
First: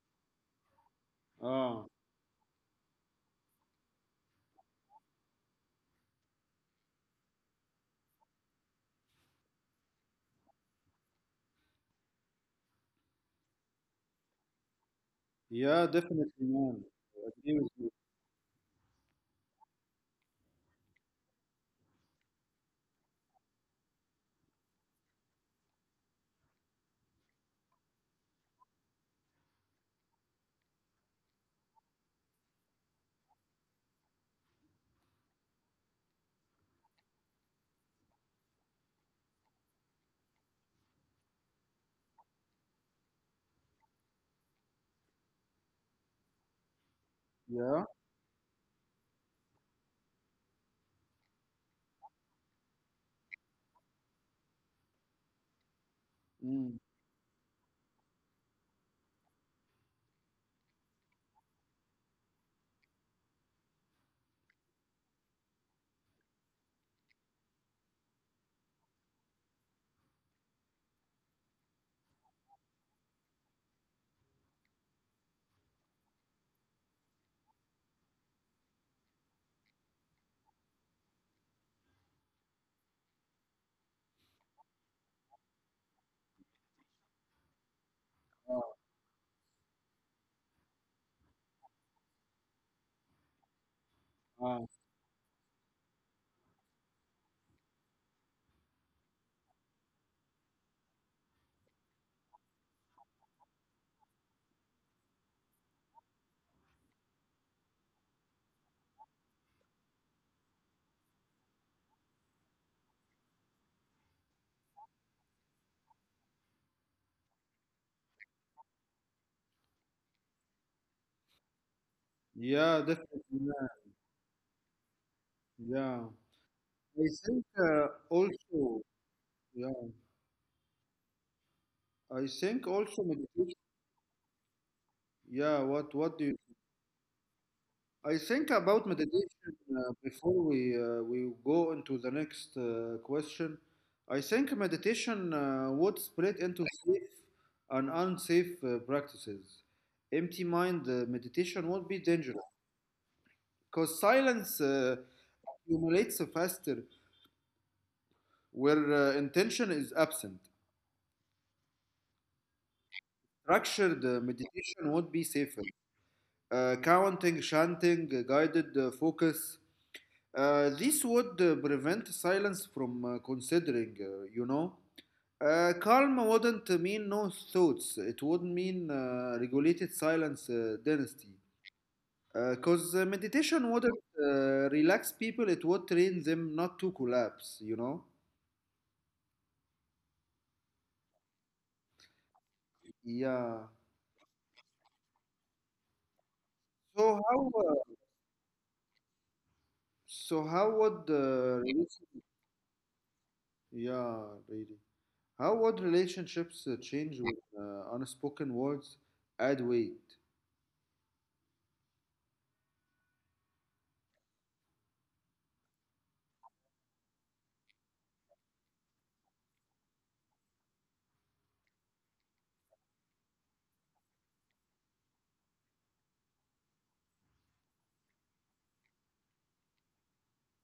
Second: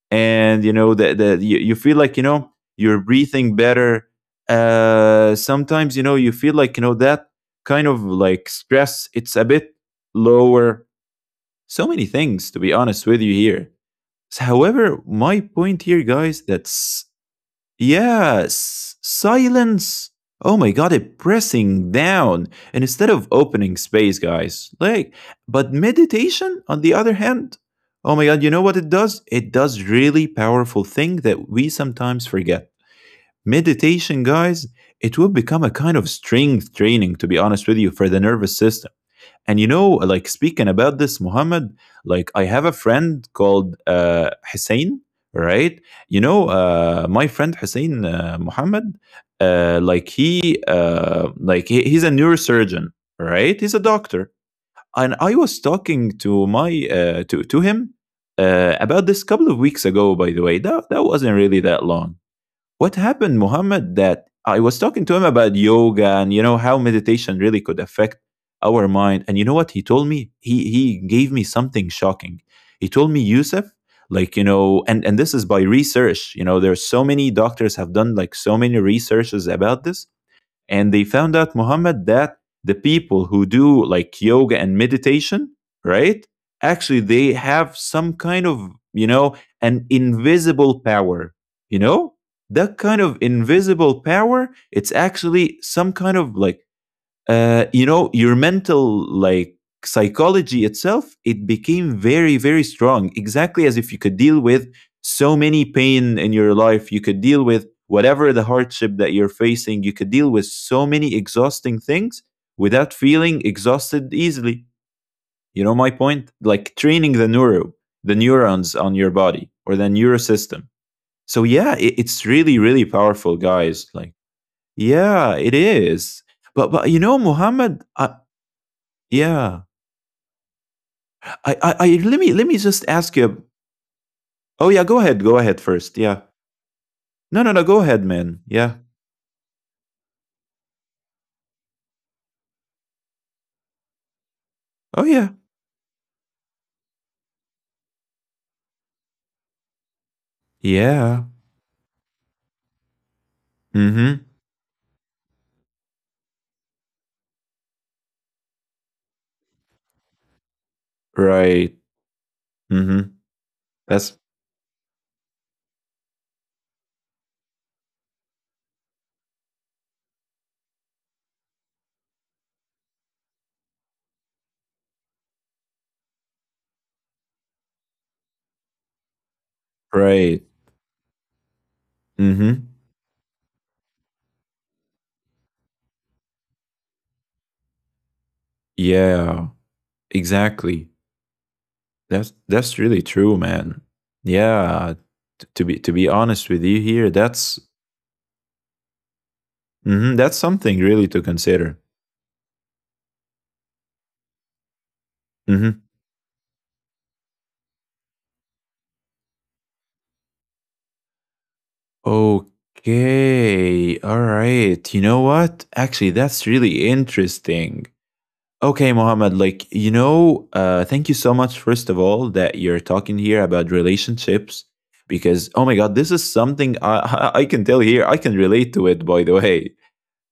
Speaker 1: And you know that the, you, you
Speaker 2: Ah.
Speaker 1: feel like, you know, you're breathing better. Uh, sometimes you know you feel like, you know, that kind of like stress, it's a bit lower. So many things, to be honest with you here. So, however, my point
Speaker 2: Yeah,
Speaker 1: here,
Speaker 2: definitely,
Speaker 1: guys,
Speaker 2: man.
Speaker 1: that's,
Speaker 2: I agree with you.
Speaker 1: yes, silence. Oh my god, it pressing down. And instead of opening space, guys, like, but meditation, on the other hand, oh my god, you know what it does? It does really powerful thing that we sometimes forget. Meditation, guys, it will become a kind of strength training, to be honest with you, for the nervous system. And you know, like speaking about this, Muhammad, like I have a friend called uh, Hussein, right? You know, uh, my friend
Speaker 2: Yeah.
Speaker 1: Hussein, uh, Muhammad, uh, like he, uh, like he, he's a neurosurgeon, right? He's a doctor, and I was talking to my
Speaker 2: Mm.
Speaker 1: uh, to to him uh, about this couple of weeks ago. By the way, that that wasn't really that long. What happened, Muhammad, that I was talking to him about yoga and you know how meditation really could affect our mind. And you know what he told me? He he gave me something shocking. He told me, Yusuf, like you know, and and this is by research. You know, there are so many doctors have done like so many researches about this, and they found out, Muhammad, that the people who do like yoga and meditation, right, actually they have some kind
Speaker 2: Ah,
Speaker 1: of, you know, an invisible power, you know, that kind of invisible power,
Speaker 2: ah.
Speaker 1: it's actually some kind of like, uh, you know, your mental like psychology itself, it became very very strong, exactly as if you could deal with so many pain in your life, you could deal with whatever the hardship that you're facing, you could deal with so many exhausting things without feeling exhausted easily. You know my point, like training the neuro, the neurons on your body, or the neurosystem. So yeah, it, it's really
Speaker 2: Yeah,
Speaker 1: really
Speaker 2: definitely,
Speaker 1: powerful,
Speaker 2: man.
Speaker 1: guys, like, yeah, it
Speaker 2: Yeah.
Speaker 1: is. but but you
Speaker 2: I
Speaker 1: know,
Speaker 2: think
Speaker 1: Muhammad,
Speaker 2: uh,
Speaker 1: I,
Speaker 2: also,
Speaker 1: yeah.
Speaker 2: yeah,
Speaker 1: I, I, I let
Speaker 2: I
Speaker 1: me let me
Speaker 2: think
Speaker 1: just
Speaker 2: also
Speaker 1: ask you.
Speaker 2: meditation.
Speaker 1: Oh yeah, go ahead. Go ahead
Speaker 2: Yeah, what
Speaker 1: first.
Speaker 2: what
Speaker 1: Yeah.
Speaker 2: do you?
Speaker 1: No, no, no. Go ahead,
Speaker 2: I
Speaker 1: man.
Speaker 2: think
Speaker 1: Yeah.
Speaker 2: about meditation uh, before we uh, we go into the next uh, question. I think
Speaker 1: Oh
Speaker 2: meditation
Speaker 1: yeah.
Speaker 2: uh, would split into safe and unsafe uh, practices. Empty mind uh,
Speaker 1: Yeah.
Speaker 2: meditation would be dangerous because
Speaker 1: Mm-hmm.
Speaker 2: silence Uh, accumulates faster where uh, intention is absent.
Speaker 1: Right. Mm-hmm.
Speaker 2: Structured uh,
Speaker 1: That's
Speaker 2: meditation would be safer. Uh, counting, chanting, uh, guided uh, focus. Uh, this would uh, prevent silence from uh, considering, uh, you know. Uh, calm wouldn't mean no thoughts. It would mean uh, regulated silence
Speaker 1: right.
Speaker 2: uh, dynasty. Because uh,
Speaker 1: Mm-hmm.
Speaker 2: uh, meditation wouldn't uh, relax people, it would train them not to collapse, you know?
Speaker 1: Yeah. Exactly. That's that's really true,
Speaker 2: Yeah.
Speaker 1: man. Yeah. T- to be to be honest with you
Speaker 2: So,
Speaker 1: here,
Speaker 2: how
Speaker 1: that's,
Speaker 2: uh, So
Speaker 1: mm-hmm, that's
Speaker 2: how
Speaker 1: something
Speaker 2: would
Speaker 1: really to
Speaker 2: uh,
Speaker 1: consider.
Speaker 2: rela- yeah, really. How would
Speaker 1: Mm-hmm.
Speaker 2: relationships uh, change with uh, unspoken words add weight?
Speaker 1: Okay. All right. You know what? Actually, that's really interesting. Okay, Mohammed, like, you know, uh, thank you so much, first of all, that you're talking here about relationships because, oh my God, this is something I, I I can tell here. I can relate to it, by the way.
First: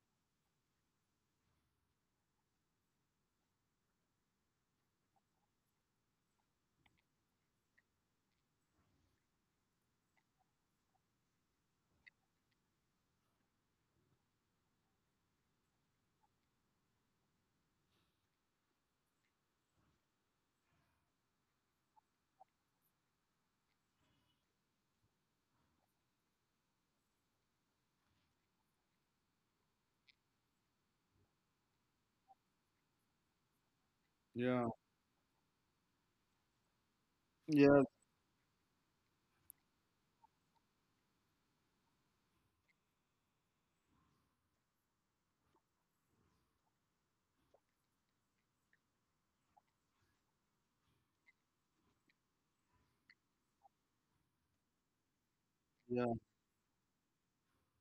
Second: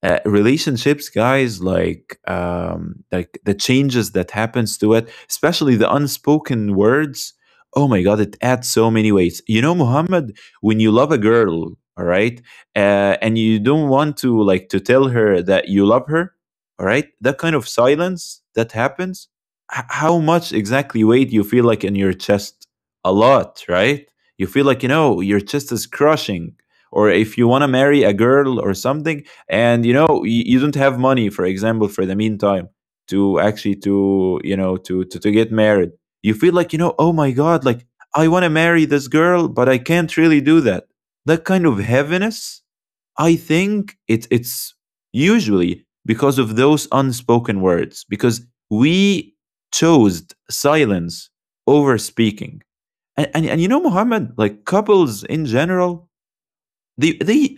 Speaker 1: uh, Relationships, guys, like um like the changes that happens to it, especially the unspoken words, oh my god, it adds so many weights. You know, Muhammad, when you love a girl, all right, uh, and you don't want to like to tell her that you love her, all right, that kind of silence that happens, h- how much exactly weight you feel like in your chest, a lot, right? You feel like, you know, your chest is crushing. Or if you want to marry a girl or something, and you know you, you don't have money, for example, for the meantime, to actually to
Speaker 2: Yeah.
Speaker 1: you know to to, to get married, you feel like, you know, oh my god,
Speaker 2: Yeah,
Speaker 1: like I want to marry this girl but I can't really do that. That kind of heaviness, I think it, it's usually because of those unspoken words, because we chose silence over speaking. And, and, and you know, Muhammad, like couples in
Speaker 2: yeah,
Speaker 1: general, the the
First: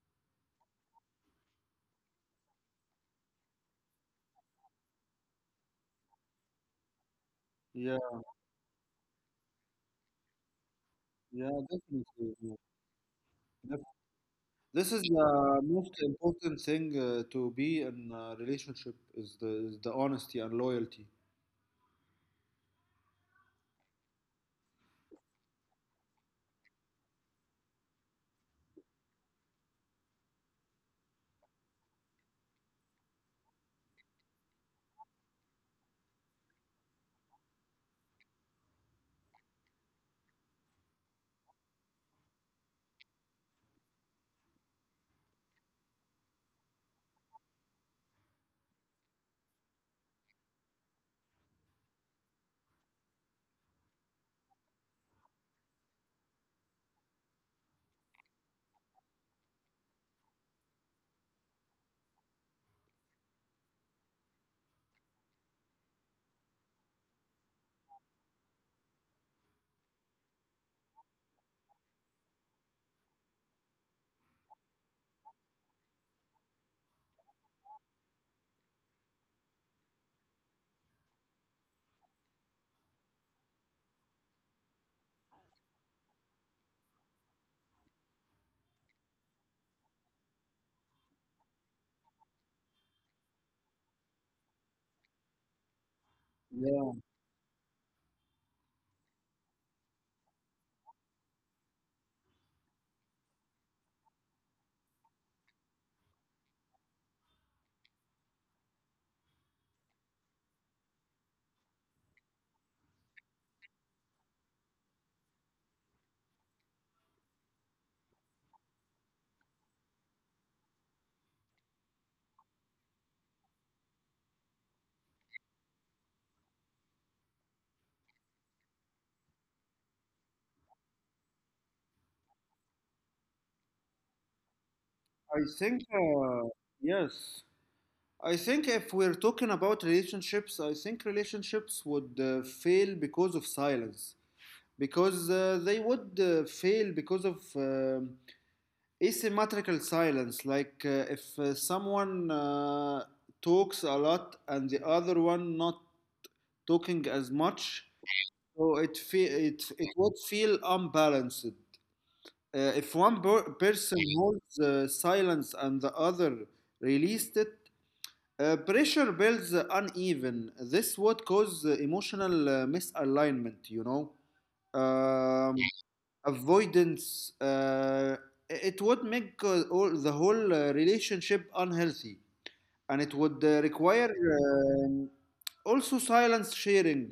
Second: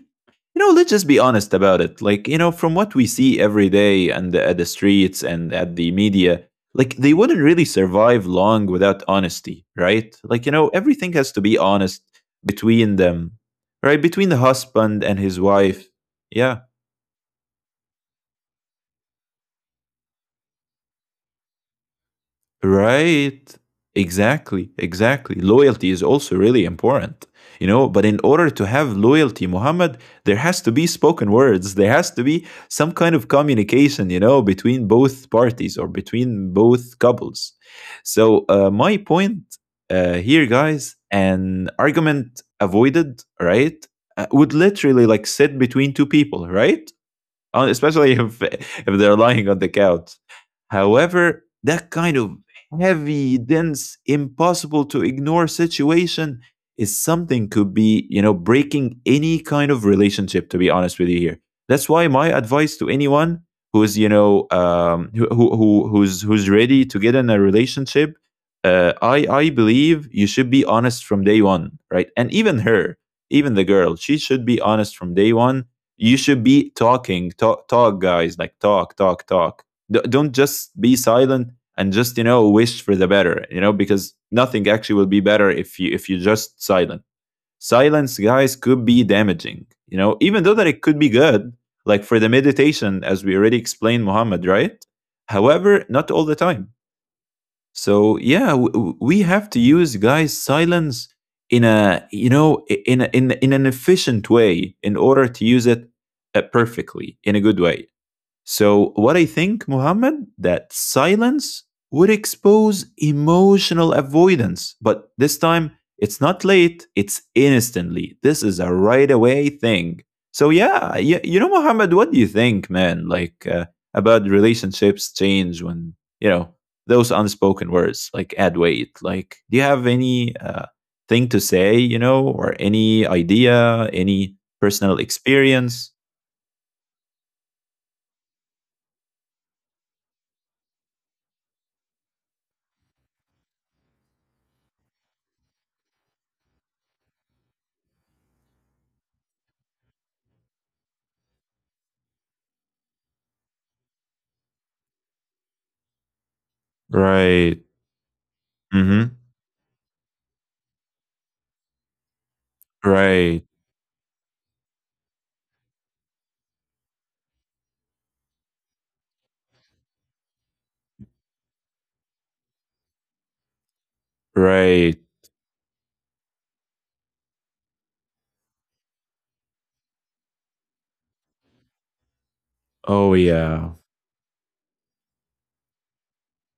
Speaker 1: you know, let's just be honest about it, like, you know, from what we see every day and at the streets and at the media, like they wouldn't really
Speaker 2: yeah,
Speaker 1: survive long without honesty, right? Like, you know, everything has to
Speaker 2: yeah,
Speaker 1: be honest
Speaker 2: definitely. yeah,
Speaker 1: between them,
Speaker 2: def-
Speaker 1: right, between the
Speaker 2: This is
Speaker 1: husband and his
Speaker 2: the
Speaker 1: wife.
Speaker 2: most important
Speaker 1: Yeah.
Speaker 2: thing uh, to be in a relationship is the is the honesty and loyalty.
Speaker 1: Right. Exactly. Exactly. Loyalty is also really important. You know, but in order to have loyalty, Muhammad, there has to be spoken words. There has to be some kind of communication, you know, between both parties or between both couples. So, uh, my point uh, here, guys, an argument avoided, right, uh, would literally like sit between two people, right? Uh, especially if if they're lying on the couch. However, that kind of heavy, dense, impossible to ignore situation is something could be, you know, breaking any kind of relationship, to be honest with you here. That's why my advice to anyone who is, you know, um, who, who, who- who's, who's ready to get in a relationship, uh, I, I believe you should be honest from day one, right? And even her, even the girl, she should be honest from day one. You should be talking, talk, talk, guys, like, talk, talk, talk. D- don't just be silent and just, you know, wish for the better, you know, because nothing actually will be better if you if you just silent. Silence, guys, could be damaging, you know, even though that it could be good, like for the meditation, as we already explained, Muhammad, right? However, not all the
Speaker 2: Yeah,
Speaker 1: time. So yeah, w- we have to use, guys, silence in a, you know, i- in a, in in an efficient way, in order to use it uh, perfectly, in a good way. So, what I think, Muhammad, that silence would expose emotional avoidance. But this time, it's not late, it's instantly. This is a right away thing. So, yeah, yeah, you know, Muhammad, what do you think, man, like, uh, about relationships change when, you know, those unspoken words like add weight? Like, do you have any uh, thing to say, you know, or any idea, any
Speaker 2: I
Speaker 1: personal
Speaker 2: think
Speaker 1: experience?
Speaker 2: uh, yes. I think if we're talking about relationships, I think relationships would uh, fail because of silence. Because uh, they would uh, fail because of um asymmetrical silence. Like uh, if uh, someone uh, talks a lot and the other one not talking as much,
Speaker 1: Right.
Speaker 2: so it fe-
Speaker 1: Hmm.
Speaker 2: it it would feel unbalanced. Uh, if one per-
Speaker 1: Right,
Speaker 2: person holds uh, silence and the other released it, uh, pressure builds uneven. This would cause uh, emotional uh, misalignment. You know.
Speaker 1: right.
Speaker 2: Um, avoidance uh, it would make uh, all the whole uh, relationship unhealthy, and it would uh,
Speaker 1: Oh,
Speaker 2: require
Speaker 1: yeah.
Speaker 2: um also silence sharing,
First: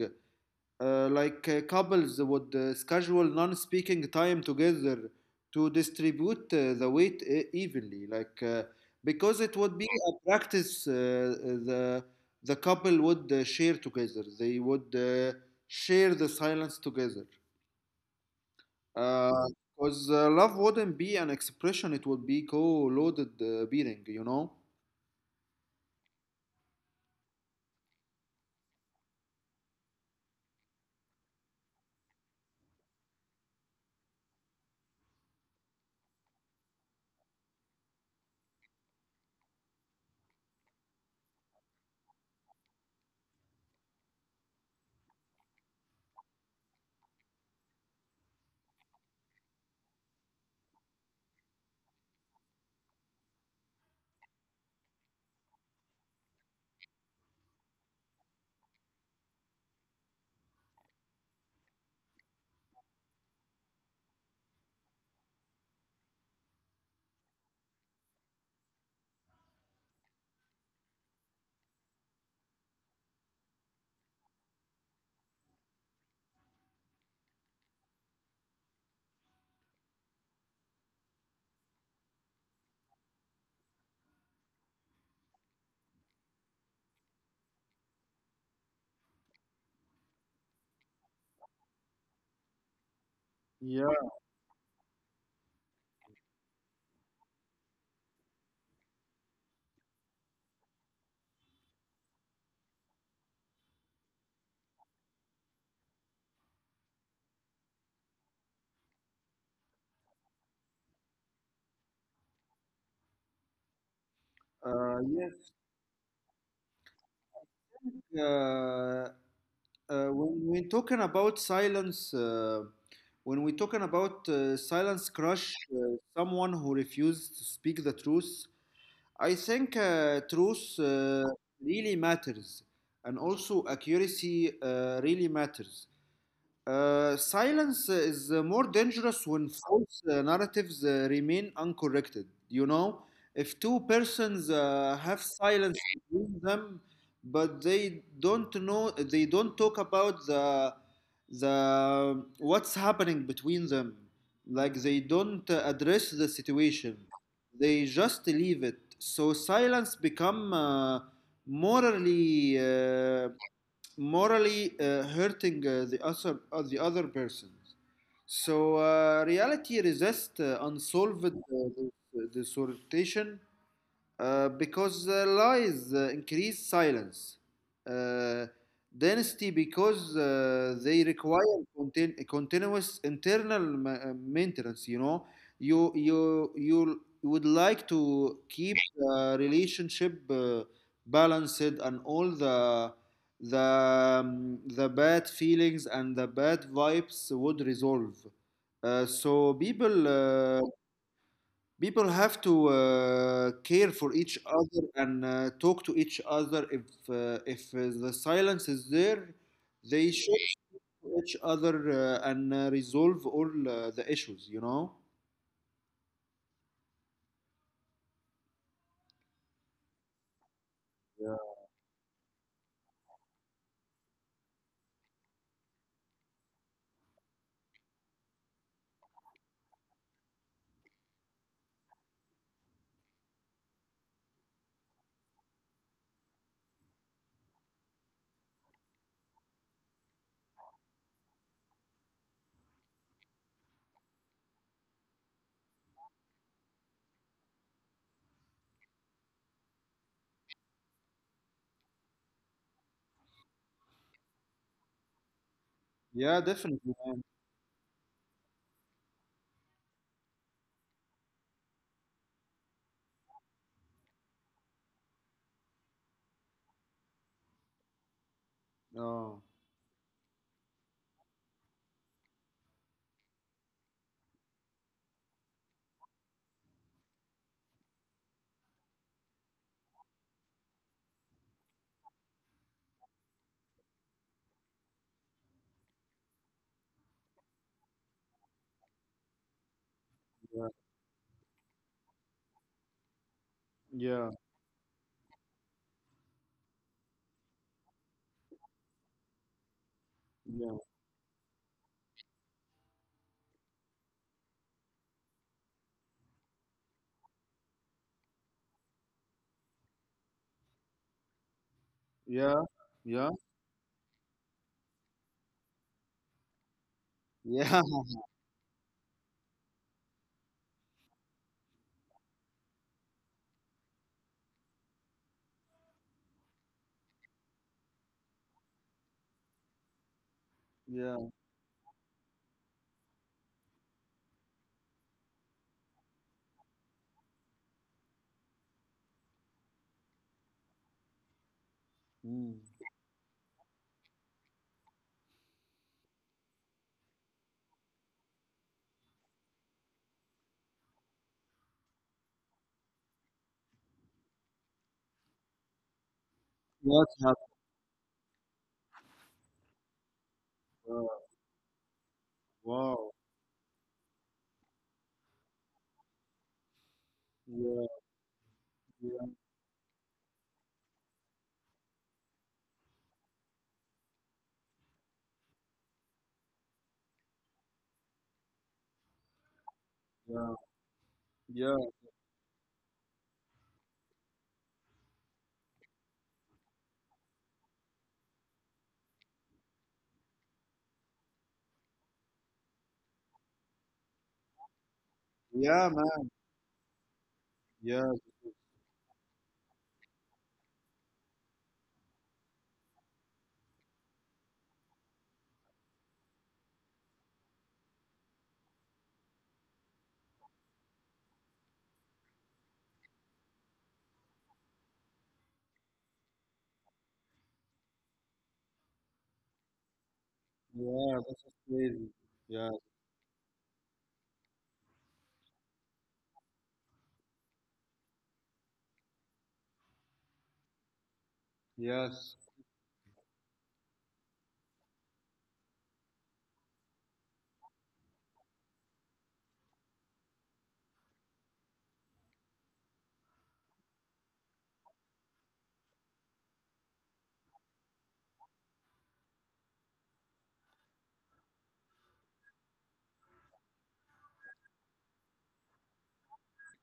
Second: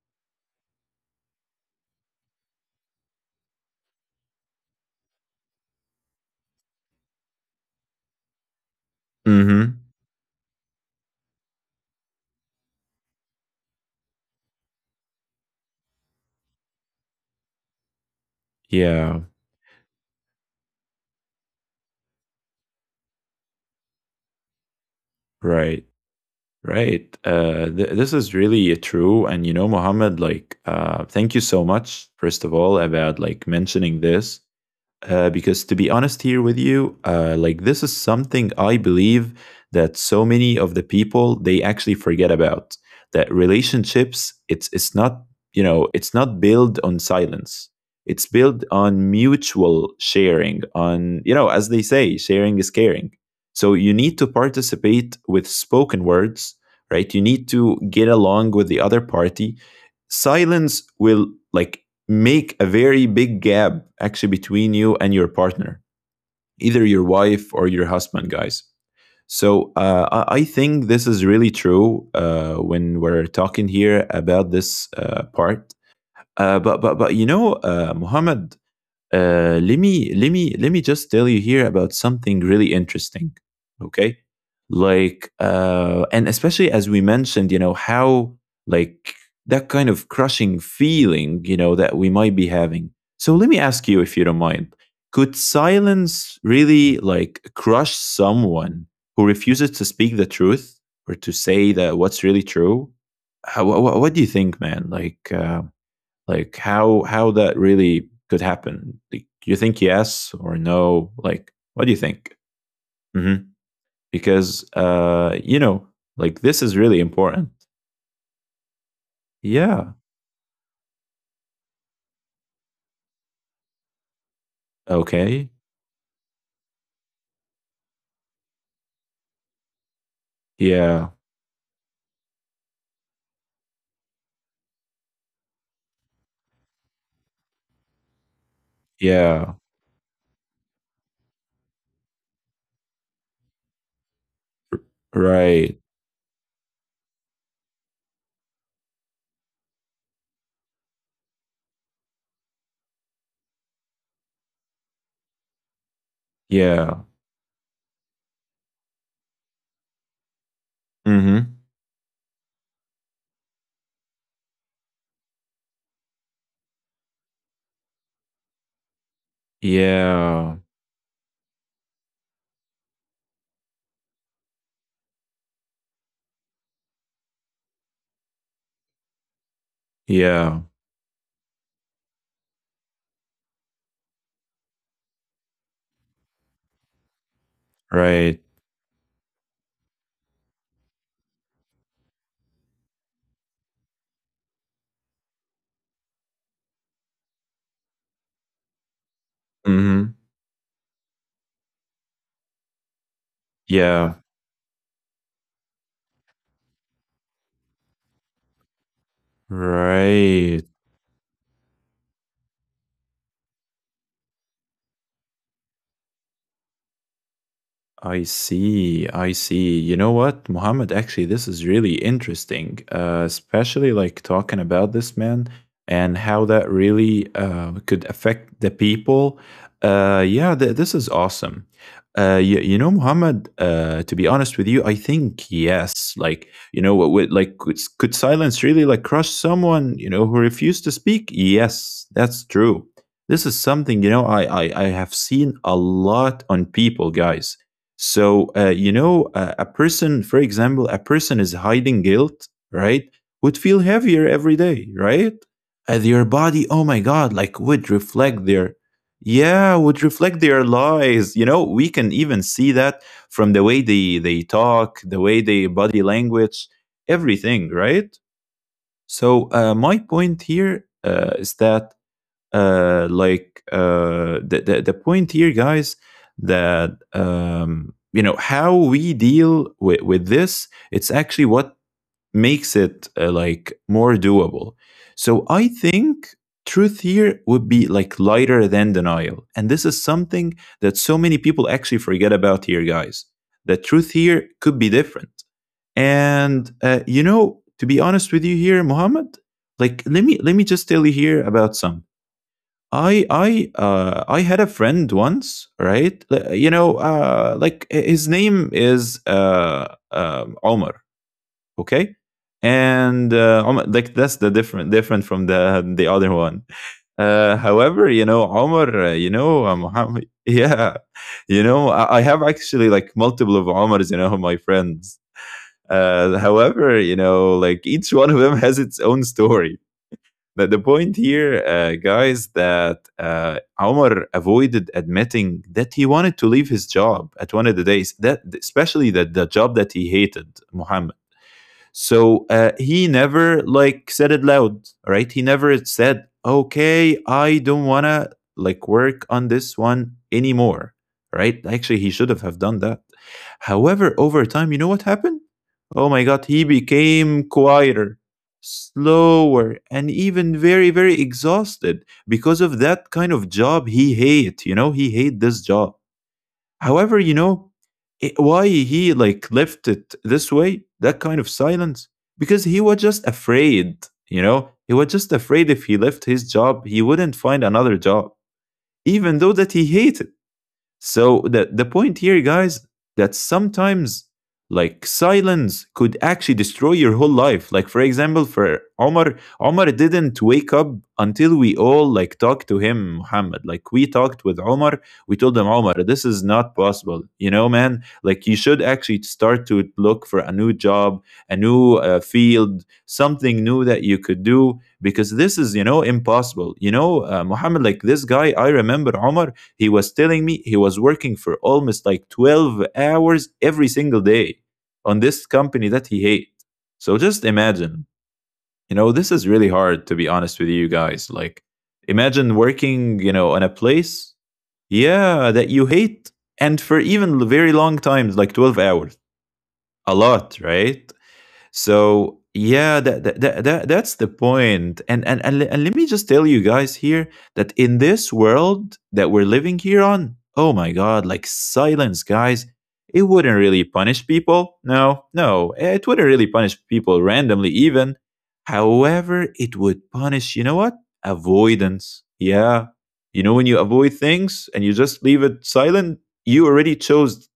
Speaker 2: uh, like uh, couples would uh, schedule non-speaking time together to distribute uh, the weight e- evenly, like uh, because it
Speaker 1: Mhm.
Speaker 2: would be a practice. Uh, the the couple would uh, share together, they would uh, share the silence together,
Speaker 1: Yeah,
Speaker 2: because uh, uh, love wouldn't be an expression, it would be co-loaded uh, bearing, you know?
Speaker 1: right, right. Uh, th This is really uh, true, and, you know, Mohammed, like, uh, thank you so much, first of all, about, like, mentioning this. Uh, because to be honest here with you, uh, like this is something I believe that so many of the people they actually forget about, that relationships, it's it's not, you know, it's not built on silence, it's built on mutual sharing, on, you know, as they say, sharing is caring. So you need to participate with spoken words, right? You need to get along with the other party. Silence will like make a very big gap actually between you and your partner, either your wife or your husband, guys. So uh, I- think this is really true uh, when we're talking here about this uh, part. Uh, but but but you know, uh, Muhammad, uh, let me let me let me just tell you here about something really interesting. Okay, like, uh, and especially as we mentioned, you know how, like, that kind of crushing feeling, you know, that we might be having. So let me ask you, if you don't mind,
Speaker 2: Yeah,
Speaker 1: could silence really like crush someone who refuses to speak the truth or to say that what's really true? How, what, what do you think, man? Like, uh, like how how that really could happen, like, do you think yes or no? Like what do you think mm-hmm. because uh you know
Speaker 2: uh,
Speaker 1: Like this is
Speaker 2: yes.
Speaker 1: really important. Yeah.
Speaker 2: Uh, uh, when we're talking about silence, uh, when we're talking
Speaker 1: Okay.
Speaker 2: about uh, silence crush, uh, someone who refuses to speak the truth, I think
Speaker 1: Yeah,
Speaker 2: uh, truth uh, really matters, and also accuracy uh, really matters. Uh, silence
Speaker 1: yeah.
Speaker 2: is uh, more dangerous when false uh, narratives uh, remain uncorrected. You know, if two
Speaker 1: Right.
Speaker 2: persons uh, have silence between them, but they don't know, they don't talk about the the what's happening between them. Like they don't uh,
Speaker 1: Yeah.
Speaker 2: address the situation, they just leave it. So silence
Speaker 1: Mm-hmm.
Speaker 2: become uh, morally uh, morally uh, hurting uh, the other uh, the other person. So
Speaker 1: Yeah,
Speaker 2: uh, reality resists uh, unsolved uh, the, the sortation uh, because uh, lies uh, increase silence Uh,
Speaker 1: yeah.
Speaker 2: density because uh, they require contin- continuous internal ma- uh, maintenance. You know, you you you
Speaker 1: Right.
Speaker 2: would like to keep the relationship uh, balanced, and all the the um, the bad feelings and the bad vibes would resolve.
Speaker 1: Mm-hmm.
Speaker 2: Uh, so people uh, People have to
Speaker 1: Yeah.
Speaker 2: uh, care for each other and uh, talk to each other. If uh, if uh, the silence is there,
Speaker 1: Right.
Speaker 2: they should to each other uh, and uh, resolve all uh, the issues. You know.
Speaker 1: I see, I see. You know what, Muhammad? Actually, this is really
Speaker 2: Yeah.
Speaker 1: interesting, uh, especially like talking about this, man, and how that really uh, could affect the people. Uh, yeah, th- this is awesome. Uh, you, you know, Muhammad, uh, to be honest with you, I think yes. Like, you know, what, would like, could, could silence really like crush someone, you know, who refused to speak? Yes, that's true. This is something, you know, I, I, I have seen a lot on people, guys. So, uh, you know, uh, a person, for example, a person is hiding guilt, right? Would feel heavier every day, right? Uh, their body, oh my God,
Speaker 2: Yeah.
Speaker 1: like would
Speaker 2: Definitely.
Speaker 1: reflect their, yeah, would reflect their lies. You know, we can even see that from the way they, they talk, the way they body language, everything, right? So, uh, my point
Speaker 2: Oh.
Speaker 1: here uh, is that uh, like uh, the, the the point here, guys, that um, you know how we deal with with this. It's actually what makes it uh, like more doable. So I think truth here would be like lighter than denial, and this is something that so many people
Speaker 2: Yeah.
Speaker 1: actually forget about here, guys. The truth here could be
Speaker 2: Yeah.
Speaker 1: different, and uh, you know, to be honest with you, here, Mohammed, like let me let me just tell you here about
Speaker 2: Yeah.
Speaker 1: some. I I uh, I had a friend once, right? L- You know, uh, like h- his name is uh, um Omar, okay? And
Speaker 2: Yeah.
Speaker 1: uh, Omar, like
Speaker 2: Yeah.
Speaker 1: that's the different different from the the other one. Uh, however, you know,
Speaker 2: Yeah.
Speaker 1: Omar, uh, you know, uh, Muhammad, yeah, you know, I, I have actually like multiple of Omars, you know, my friends. Uh, however, you know, like each one of them has its own story, but the point here, uh,
Speaker 2: Yeah.
Speaker 1: guys, that uh, Omar avoided admitting that he wanted to leave his job at one of the days, that especially that the job that he hated, Muhammad. So uh, he
Speaker 2: Mm.
Speaker 1: never like said it loud, right? He never said, "Okay, I don't wanna like work on this one anymore," right? Actually, he should have have done that. However, over time, you know what happened? Oh my God, he became
Speaker 2: What
Speaker 1: quieter,
Speaker 2: happened?
Speaker 1: slower, and even very, very exhausted because of that kind of job
Speaker 2: Wow.
Speaker 1: he hate. You know, he hate this job. However, you know, it- why
Speaker 2: Yeah.
Speaker 1: he like left
Speaker 2: Yeah.
Speaker 1: it this way, that kind of silence, because he was just afraid. You know, he was just afraid if he left his job, he wouldn't find another job, even though that he hated.
Speaker 2: Yeah.
Speaker 1: So the the point here,
Speaker 2: Yeah.
Speaker 1: guys, that sometimes like silence could actually destroy your whole life. Like for example, for Omar, Omar didn't wake up until we all like talked to him, Muhammad. Like we talked with Omar, we told him, Omar, this is
Speaker 2: Yeah,
Speaker 1: not
Speaker 2: man.
Speaker 1: possible. You know, man. Like you should
Speaker 2: Yeah.
Speaker 1: actually start to look for a new job, a new uh, field, something new that you could do because this is, you know, impossible. You know, uh, Muhammad. Like this guy, I remember Omar he was telling me he was working for almost like twelve hours every single day on this company that he hates. So just imagine, you know, this is really hard to be honest with you guys. Like,
Speaker 2: Yeah. This is
Speaker 1: imagine
Speaker 2: crazy.
Speaker 1: working, you
Speaker 2: Yeah.
Speaker 1: know, on a place, yeah, that you hate and for even very long times, like twelve hours. A lot, right? So yeah,
Speaker 2: Yes.
Speaker 1: that, that, that, that- that's the point point. and, and and le- and let me just tell you guys here that in this world that we're living here on, oh my god, like silence, guys, it wouldn't really punish people. No no it wouldn't really punish people randomly even. However, it would punish, you know what? Avoidance. Yeah, you know, when you avoid things and you just leave it silent, you already chose.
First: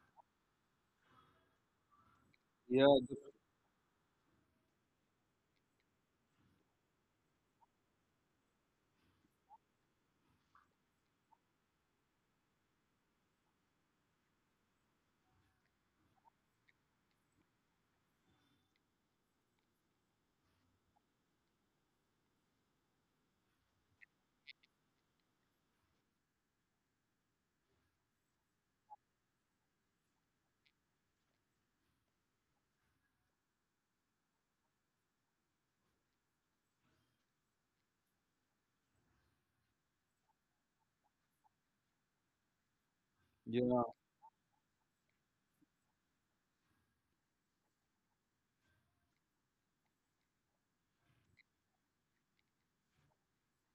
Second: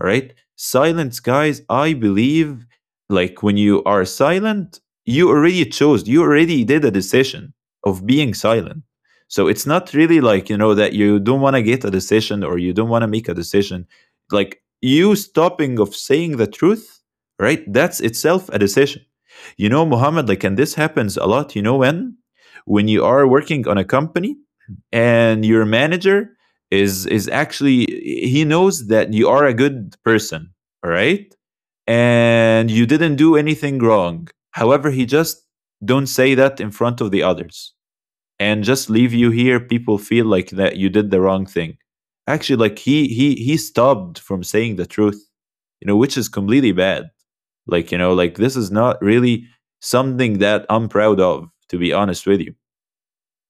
Speaker 1: All right. Silence, guys, I believe like when you are silent, you already chose, you already did a decision of being silent. So it's not really like, you know, that you don't want to get a decision or you don't want to make a decision. Like you stopping of saying the truth, right? That's itself a decision. You know, Muhammad, like, and this happens a lot, you know, when? When you are working on a company and your manager is is actually, he knows that you are a good person, all right? And you didn't do anything wrong. However, he just don't say that in front of the others and just leave you here people feel like that you did the wrong thing. Actually like he he he
Speaker 2: Yeah.
Speaker 1: stopped from saying the truth, you know, which is completely bad. Like, you know, like this is not really something that I'm proud of to be honest with you.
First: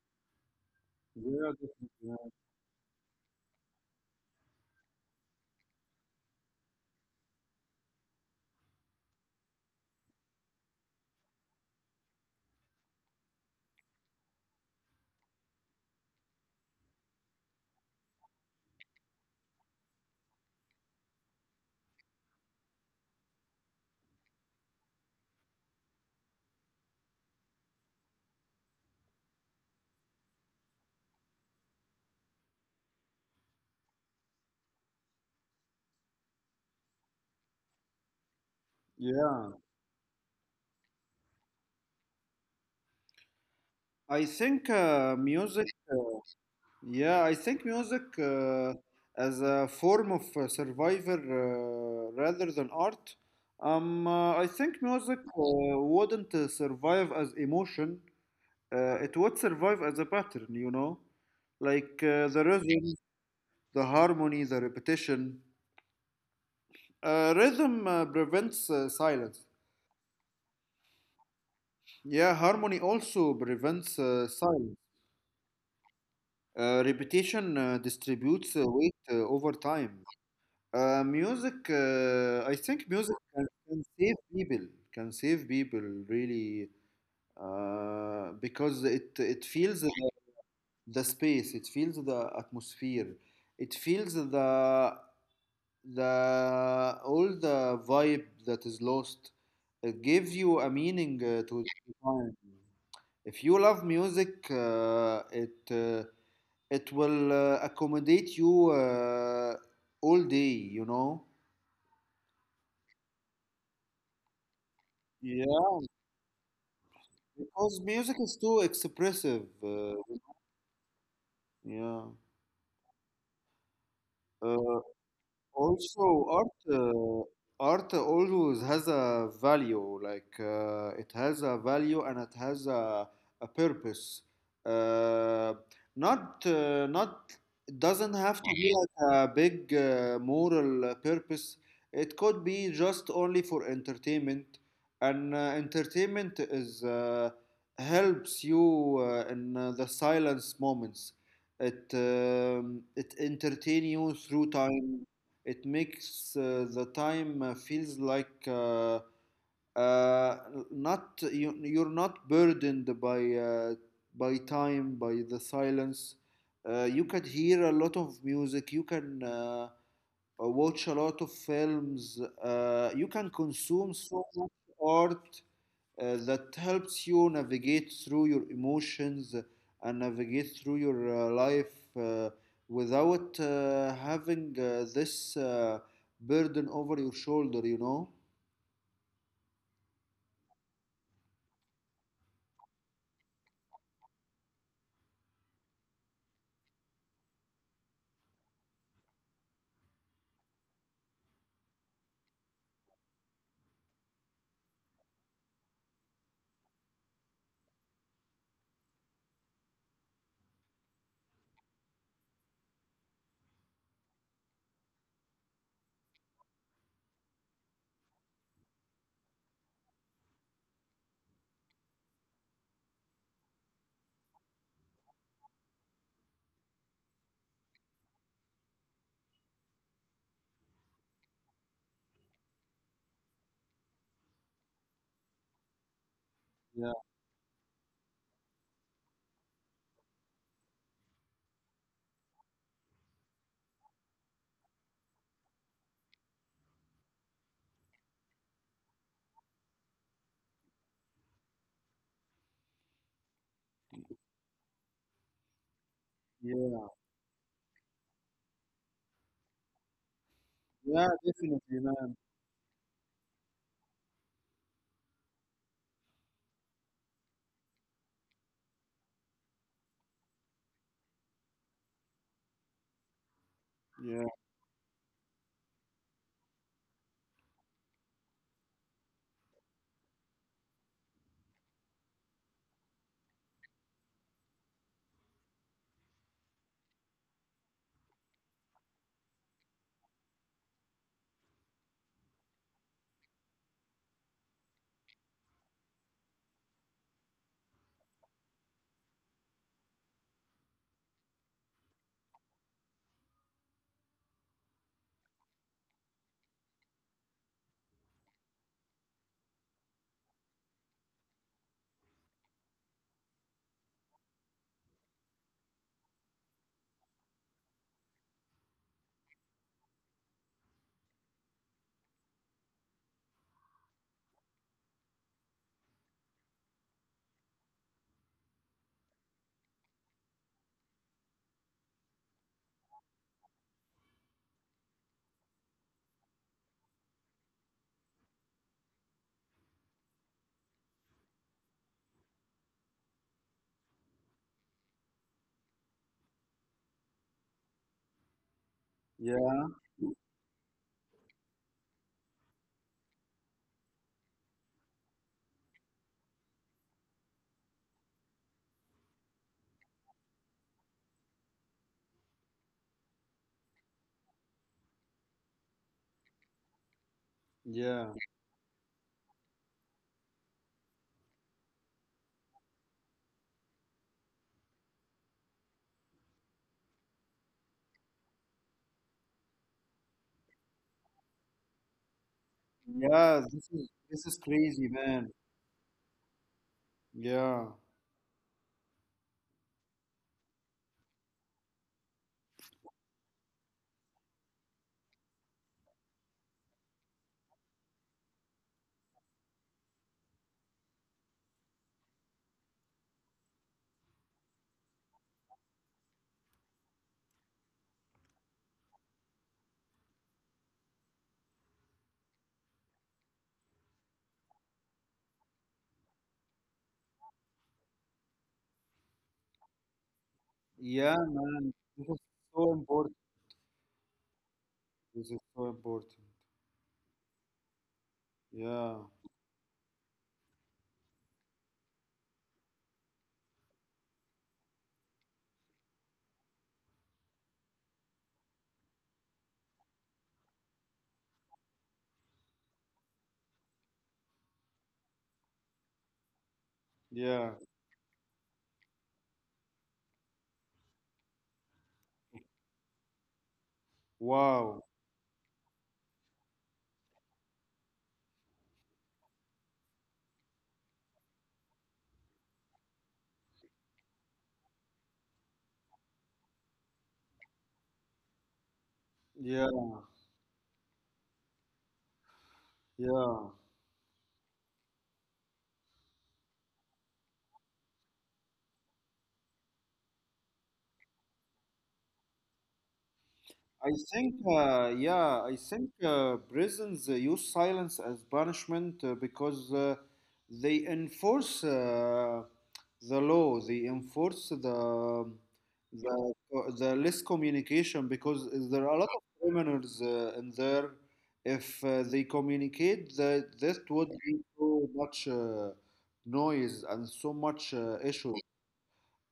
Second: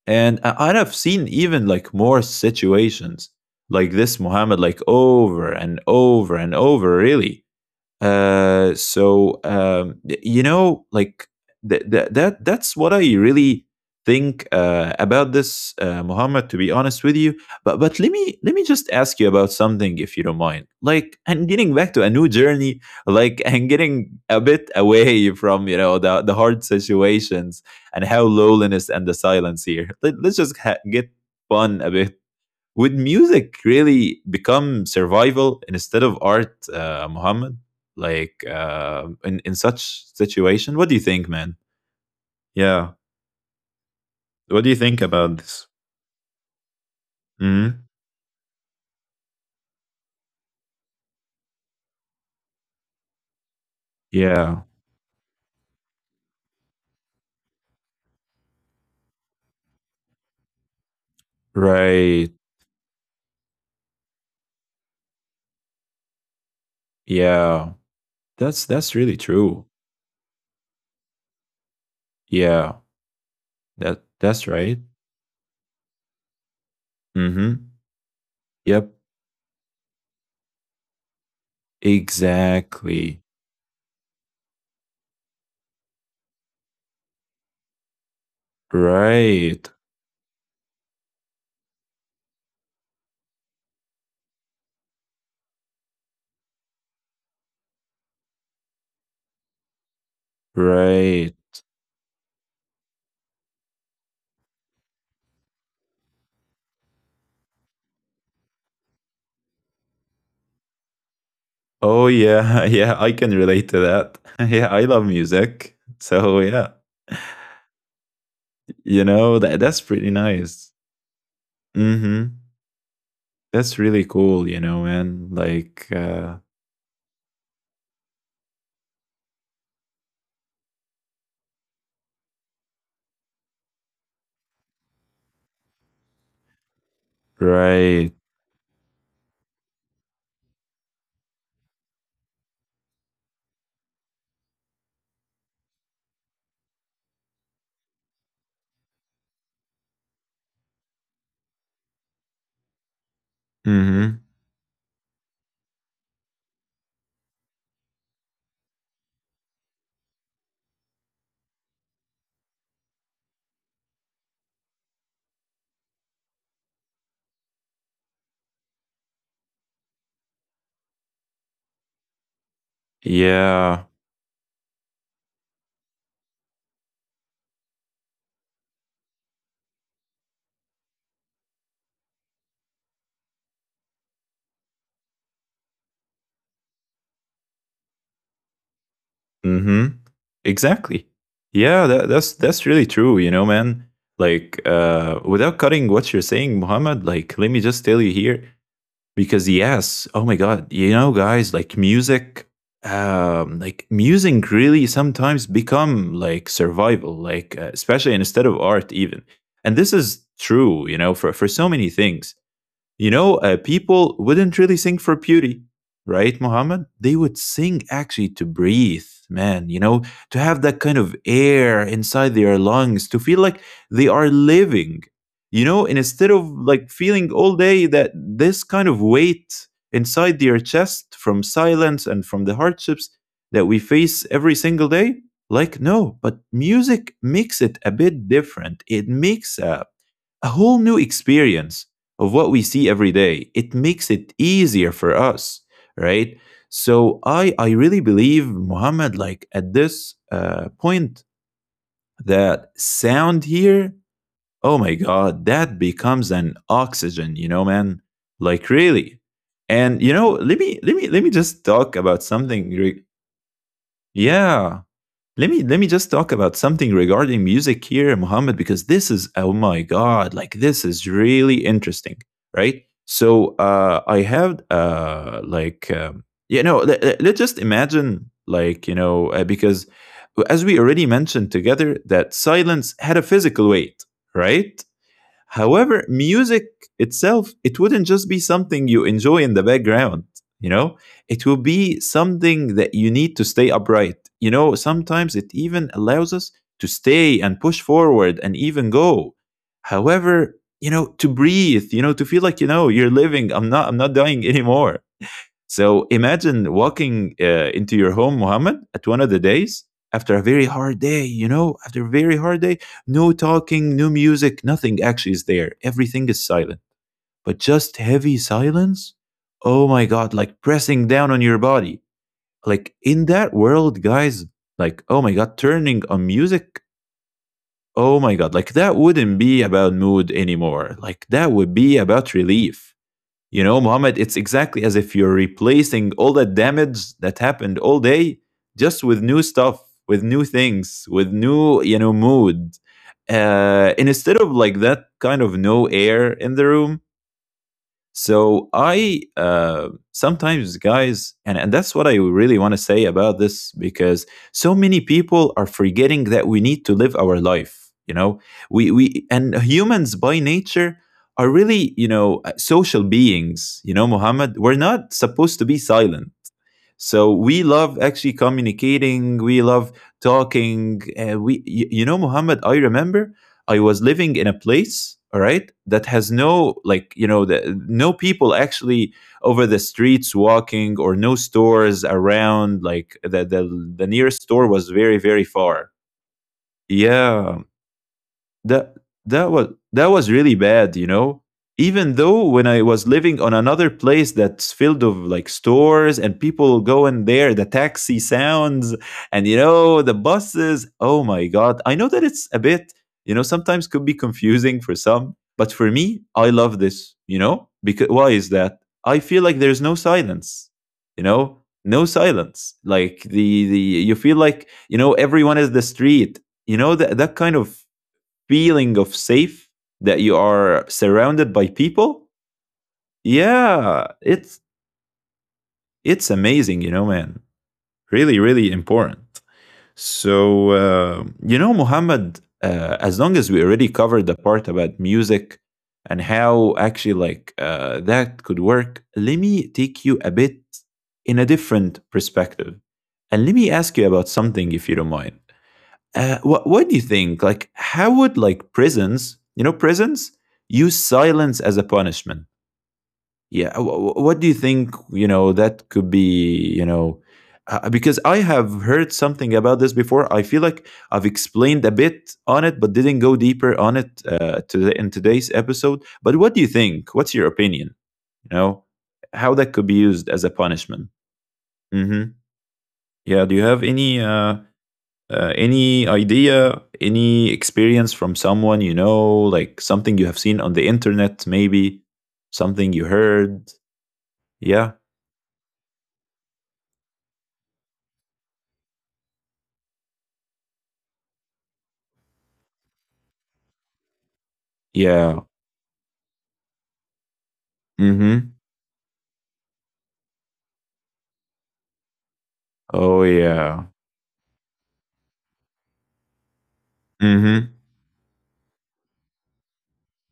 Speaker 1: And I- and I've seen
Speaker 2: Yeah,
Speaker 1: even
Speaker 2: definitely.
Speaker 1: like
Speaker 2: Yeah.
Speaker 1: more situations like this, Muhammad, like over and over and over, really. Uh, so um, y- you know, like th- th- that that's what I really think uh, about this, uh, Muhammad. To be honest with you, but but let me let me just ask you about something, if you don't mind. Like, and getting back to a new journey, like, and getting a bit away from, you know, the the hard situations and how loneliness and the silence here. Let, let's just ha- get fun a bit. Would music really become survival instead of art, uh, Muhammad? Like uh, in
Speaker 2: Yeah.
Speaker 1: in such situation, what do you think, man? Yeah,
Speaker 2: I think
Speaker 1: what do you think
Speaker 2: uh,
Speaker 1: about
Speaker 2: music.
Speaker 1: this?
Speaker 2: Uh, yeah, I think
Speaker 1: Mhm.
Speaker 2: music uh, as a form of uh, survivor uh, rather than art. Um, uh, I
Speaker 1: Yeah,
Speaker 2: think music uh, wouldn't uh, survive as emotion. Uh, it would survive as a pattern, you know, like uh, the
Speaker 1: right.
Speaker 2: rhythm, the harmony, the repetition. Uh, rhythm
Speaker 1: Yeah,
Speaker 2: uh, prevents
Speaker 1: that's
Speaker 2: uh,
Speaker 1: that's really
Speaker 2: silence.
Speaker 1: true.
Speaker 2: Yeah, harmony
Speaker 1: Yeah,
Speaker 2: also prevents
Speaker 1: that
Speaker 2: uh,
Speaker 1: that's
Speaker 2: silence.
Speaker 1: right.
Speaker 2: Uh, repetition uh,
Speaker 1: Mm-hmm.
Speaker 2: distributes uh, weight
Speaker 1: Yep,
Speaker 2: uh, over time. Uh, music, uh, I think music
Speaker 1: exactly.
Speaker 2: can, can save people, can save people really, uh, because it it feels
Speaker 1: Right,
Speaker 2: the, the space, it feels the atmosphere, it feels the the all the vibe that is lost. It gives you a meaning
Speaker 1: right.
Speaker 2: uh, to the time. If you love music, uh, it uh, it will uh, accommodate you uh, all day, you know.
Speaker 1: Oh yeah, yeah, I can relate to that. Yeah, I love music.
Speaker 2: Yeah.
Speaker 1: So yeah.
Speaker 2: Because music is too
Speaker 1: You know, that that's
Speaker 2: expressive.
Speaker 1: pretty
Speaker 2: Uh,
Speaker 1: nice. Mm-hmm.
Speaker 2: yeah.
Speaker 1: That's really cool, you know, man.
Speaker 2: Uh,
Speaker 1: Like uh
Speaker 2: Also, art uh, art always has a value. Like uh, it has a value and it has a, a purpose. Uh, not uh,
Speaker 1: right.
Speaker 2: not it doesn't have to be like a big uh, moral uh, purpose. It could be just only for entertainment, and uh, entertainment is uh, helps you uh, in uh, the silence moments. It um,
Speaker 1: Mm-hmm.
Speaker 2: it entertain you through time. It makes uh, the time uh, feels like uh, uh, not you, you're not burdened by uh, by time, by the silence. Uh, you can hear a lot of music. You can uh, uh, watch a lot of films.
Speaker 1: Yeah.
Speaker 2: Uh, you can consume so much art uh, that helps you navigate through your emotions and navigate through your uh, life uh, without uh, having uh, this uh, burden over your shoulder, you know?
Speaker 1: Mm-hmm. Exactly. Yeah, that, that's that's really true, you know, man. Like uh without cutting what you're saying, Muhammad, like let me just tell you here, because yes, oh my god, you know, guys, like music, um like music really sometimes become like survival, like uh, especially instead of art even. And this is true, you know, for for so many things. You know, uh, people wouldn't really sing for beauty, right, Muhammad? They would sing actually to breathe, man, you know, to have that kind of air inside their lungs, to feel like they are living, you know, and instead of like feeling all day that this kind of weight inside their chest from silence and from the hardships that we face every single day. Like, no, but music makes it a
Speaker 2: Yeah,
Speaker 1: bit different. It makes a a whole new experience of what we see every day. It makes it easier for us, right? So I I really believe, Muhammad, like at this uh, point, that sound here, oh my God, that becomes an oxygen, you know,
Speaker 2: yeah,
Speaker 1: man. Like really, and you know, let me let me let me just talk
Speaker 2: yeah,
Speaker 1: about
Speaker 2: definitely,
Speaker 1: something. re-
Speaker 2: man.
Speaker 1: Yeah, let me let me just talk about something regarding music here, Mohammed, because this is, oh my god, like this is really interesting, right? So uh, I have
Speaker 2: Yeah,
Speaker 1: uh, like um, you know, let, let's just imagine like, you know, uh, because as we already mentioned together that silence had a physical weight, right? However, music itself, it wouldn't just be something you enjoy in the background, you know? It will be something that you need to stay upright. You know, sometimes it even allows us to stay and push forward and even go. However, you know, to breathe, you know, to feel like, you know, you're living. I'm not I'm not dying anymore. So imagine walking uh, into your home, Muhammad, at one of the days after a very hard day, you know, after a very hard day, no talking, no music, nothing actually is there. Everything is silent, but just heavy silence. Oh my God, like pressing down on your body. Like in that world, guys, like, oh my God, turning on music. Oh my God, like that wouldn't be about mood anymore. Like that would be about relief. You know, Mohammed, it's exactly as if you're replacing all that damage that happened all day just with new stuff, with new things, with new, you know, mood. Uh, and instead of like that kind of no air in the room, so I uh,
Speaker 2: yeah,
Speaker 1: sometimes, guys, and, and that's what I really want to say about this because so many people are forgetting that we need to live our life. You know, we we and humans by nature are really, you know, uh, social beings. You know, Muhammad, we're not supposed to be silent, so we love actually
Speaker 2: yeah,
Speaker 1: communicating, we love talking, uh, we you, you know, Muhammad, I remember I was living in a place, all right, that has no, like, you know, the, no people actually over the streets walking, or no stores around. Like the, the the
Speaker 2: yeah.
Speaker 1: nearest
Speaker 2: This
Speaker 1: store
Speaker 2: is
Speaker 1: was very
Speaker 2: this is
Speaker 1: very
Speaker 2: crazy,
Speaker 1: far.
Speaker 2: man.
Speaker 1: Yeah.
Speaker 2: Yeah,
Speaker 1: that that was that was really bad, you know. Even though when I was living on another place that's filled of like stores and people going there, the taxi sounds, and, you know, the buses, oh my god, I know that it's a bit, you know, sometimes could be confusing for some. But for me, I love this, you know, because why is that? I feel like there's no silence, you know. No silence, like the the you feel like, you know, everyone is the street, you know, that that kind of feeling of safe, that you are surrounded by
Speaker 2: yeah,
Speaker 1: people.
Speaker 2: man. This is so important.
Speaker 1: Yeah, it's
Speaker 2: This is
Speaker 1: it's
Speaker 2: so
Speaker 1: amazing, you
Speaker 2: important.
Speaker 1: know, man. Really, really important.
Speaker 2: Yeah,
Speaker 1: So uh, you know, Muhammad, uh, as long as we already covered the part about music and how actually like uh, that could work, let me take you a bit in a different perspective, and let me ask you about something if you don't mind. Uh, what what do you think? Like, how would
Speaker 2: yeah.
Speaker 1: like prisons, you know, prisons use silence as a punishment? Yeah, wh- wh- what do you think? You know,
Speaker 2: Wow.
Speaker 1: that could be, you know, uh, because I have heard something about this before. I feel like I've explained a bit on it, but didn't go deeper on it uh, today, in today's episode. But what do you think? What's your opinion? You know, how that could be used as a
Speaker 2: Yeah,
Speaker 1: punishment? Hmm. Yeah. Do you have any
Speaker 2: yeah.
Speaker 1: uh, uh, any idea, any experience from someone you know, like something you have seen on the internet, maybe something you heard?
Speaker 2: I
Speaker 1: Yeah.
Speaker 2: think, uh, yeah, I think uh, prisons uh, use silence as punishment uh, because uh, they enforce uh, the law. They enforce
Speaker 1: Yeah.
Speaker 2: the the the less
Speaker 1: Mm-hmm.
Speaker 2: communication because there are a lot of criminals uh, in there. If uh, they
Speaker 1: Oh yeah.
Speaker 2: communicate, that this would be so much uh,
Speaker 1: Mm-hmm.
Speaker 2: noise and so much uh, issues.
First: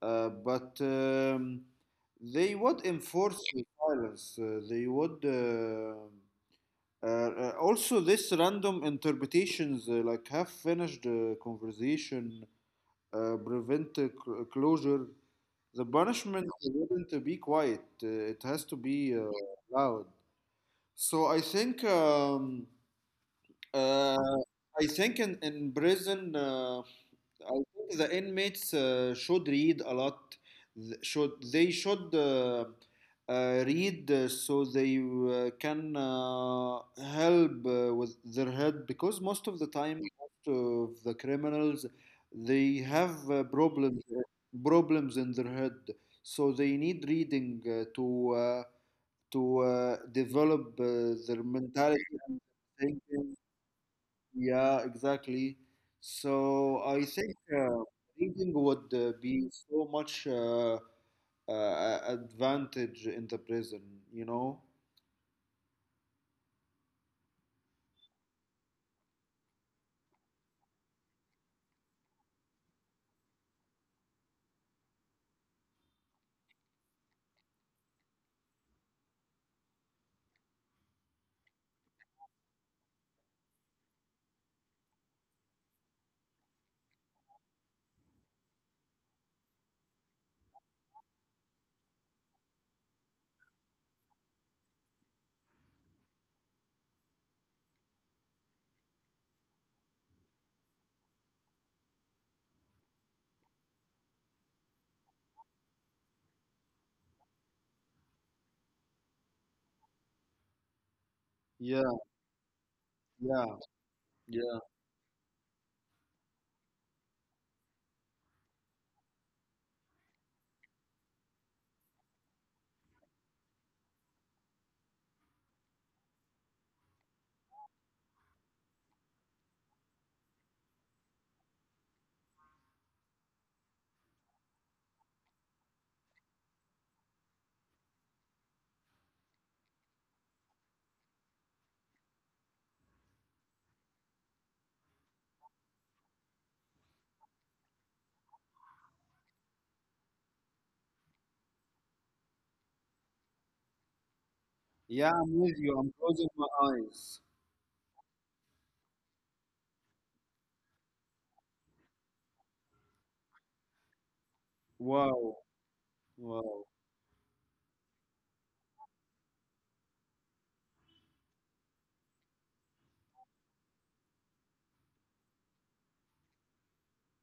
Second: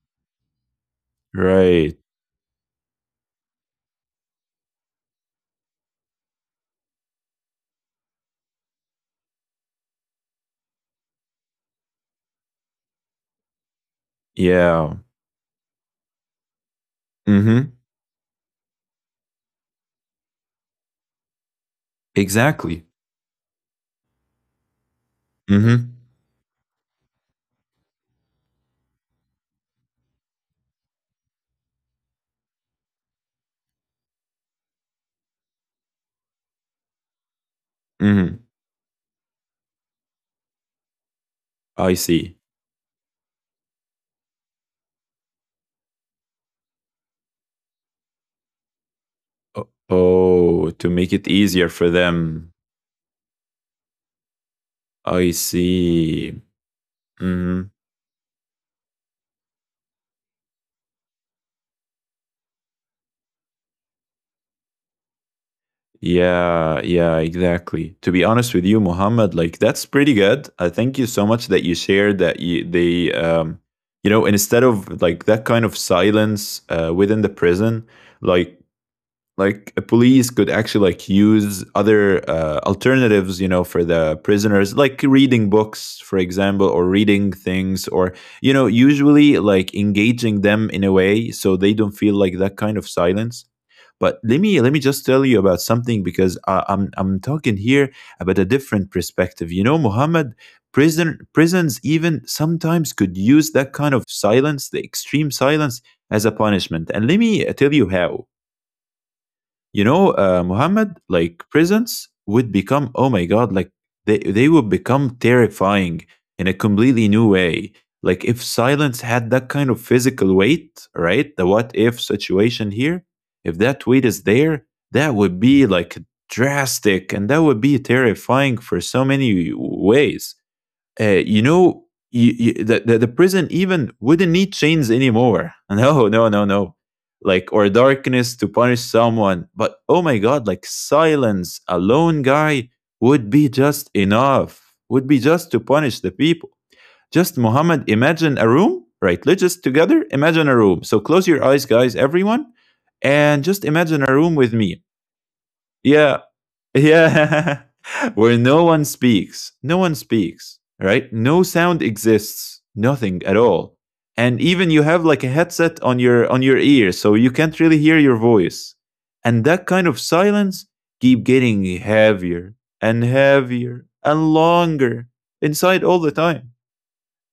Speaker 2: Uh, but um,
Speaker 1: Right.
Speaker 2: they would enforce the silence. Uh, they would uh, uh, uh, also this random interpretations, uh, like half finished uh, conversation, uh, prevent uh, cl- uh,
Speaker 1: Yeah.
Speaker 2: closure. The punishment wouldn't be
Speaker 1: Mm-hmm.
Speaker 2: quiet. Uh, it has to be uh, loud. So I think
Speaker 1: Exactly.
Speaker 2: um, uh, I think in
Speaker 1: Mm-hmm.
Speaker 2: in prison. Uh, I think the inmates uh, should read a lot. Th- Should they should uh, uh, read uh, so they uh, can uh, help uh,
Speaker 1: Mm-hmm.
Speaker 2: with their head because most of the time, most of the
Speaker 1: I
Speaker 2: criminals
Speaker 1: see.
Speaker 2: they have uh, problems problems in their head, so they need reading uh, to uh,
Speaker 1: O-
Speaker 2: to uh,
Speaker 1: Oh, to make
Speaker 2: develop
Speaker 1: it
Speaker 2: uh,
Speaker 1: easier for
Speaker 2: their
Speaker 1: them.
Speaker 2: mentality and thinking. Yeah,
Speaker 1: I
Speaker 2: exactly.
Speaker 1: see.
Speaker 2: So I
Speaker 1: Mm-hmm.
Speaker 2: think uh, reading would uh, be so much uh, uh, advantage in the prison, you know?
Speaker 1: Yeah, yeah, exactly. To be honest with you, Mohammed, like that's pretty good. I thank you so much that you shared that, you, they, um, you know, instead of like that kind of silence uh, within the prison, like like a police could actually like use other uh, alternatives, you know, for the prisoners, like reading books, for example, or reading things, or you know, usually like engaging them in a way so they don't feel like that kind of silence. But let me let me just tell you about something because I, I'm I'm talking here about a different perspective. You know, Muhammad, prison prisons even sometimes could use that kind of silence, the extreme silence, as a punishment. And let me tell you how, you know, uh, Muhammad, like prisons
Speaker 2: Yeah,
Speaker 1: would become, oh my God, like
Speaker 2: yeah,
Speaker 1: they, they would
Speaker 2: yeah.
Speaker 1: become terrifying in a completely new way. Like if silence had that kind of physical weight, right? The what if situation here, if that weight is there, that would be like drastic, and that would be terrifying for so many ways, uh, you know, you, you, the, the the prison even wouldn't need chains anymore. No, no, no, no. Like or darkness to punish someone, but oh my god, like silence, a lone guy would be just enough. Would be just to punish the people. Just Muhammad, imagine a room, right? Let's just together imagine a room. So close your eyes, guys, everyone, and just imagine a room with me.
Speaker 2: Yeah, I'm with you. I'm
Speaker 1: Yeah,
Speaker 2: closing my eyes.
Speaker 1: yeah. Where no one speaks. No one speaks, right? No sound exists. Nothing at all. And even you have like a
Speaker 2: Wow,
Speaker 1: headset on your on your
Speaker 2: wow.
Speaker 1: ear, so you can't really hear your voice. And that kind of silence keep getting heavier and heavier and longer inside all the time.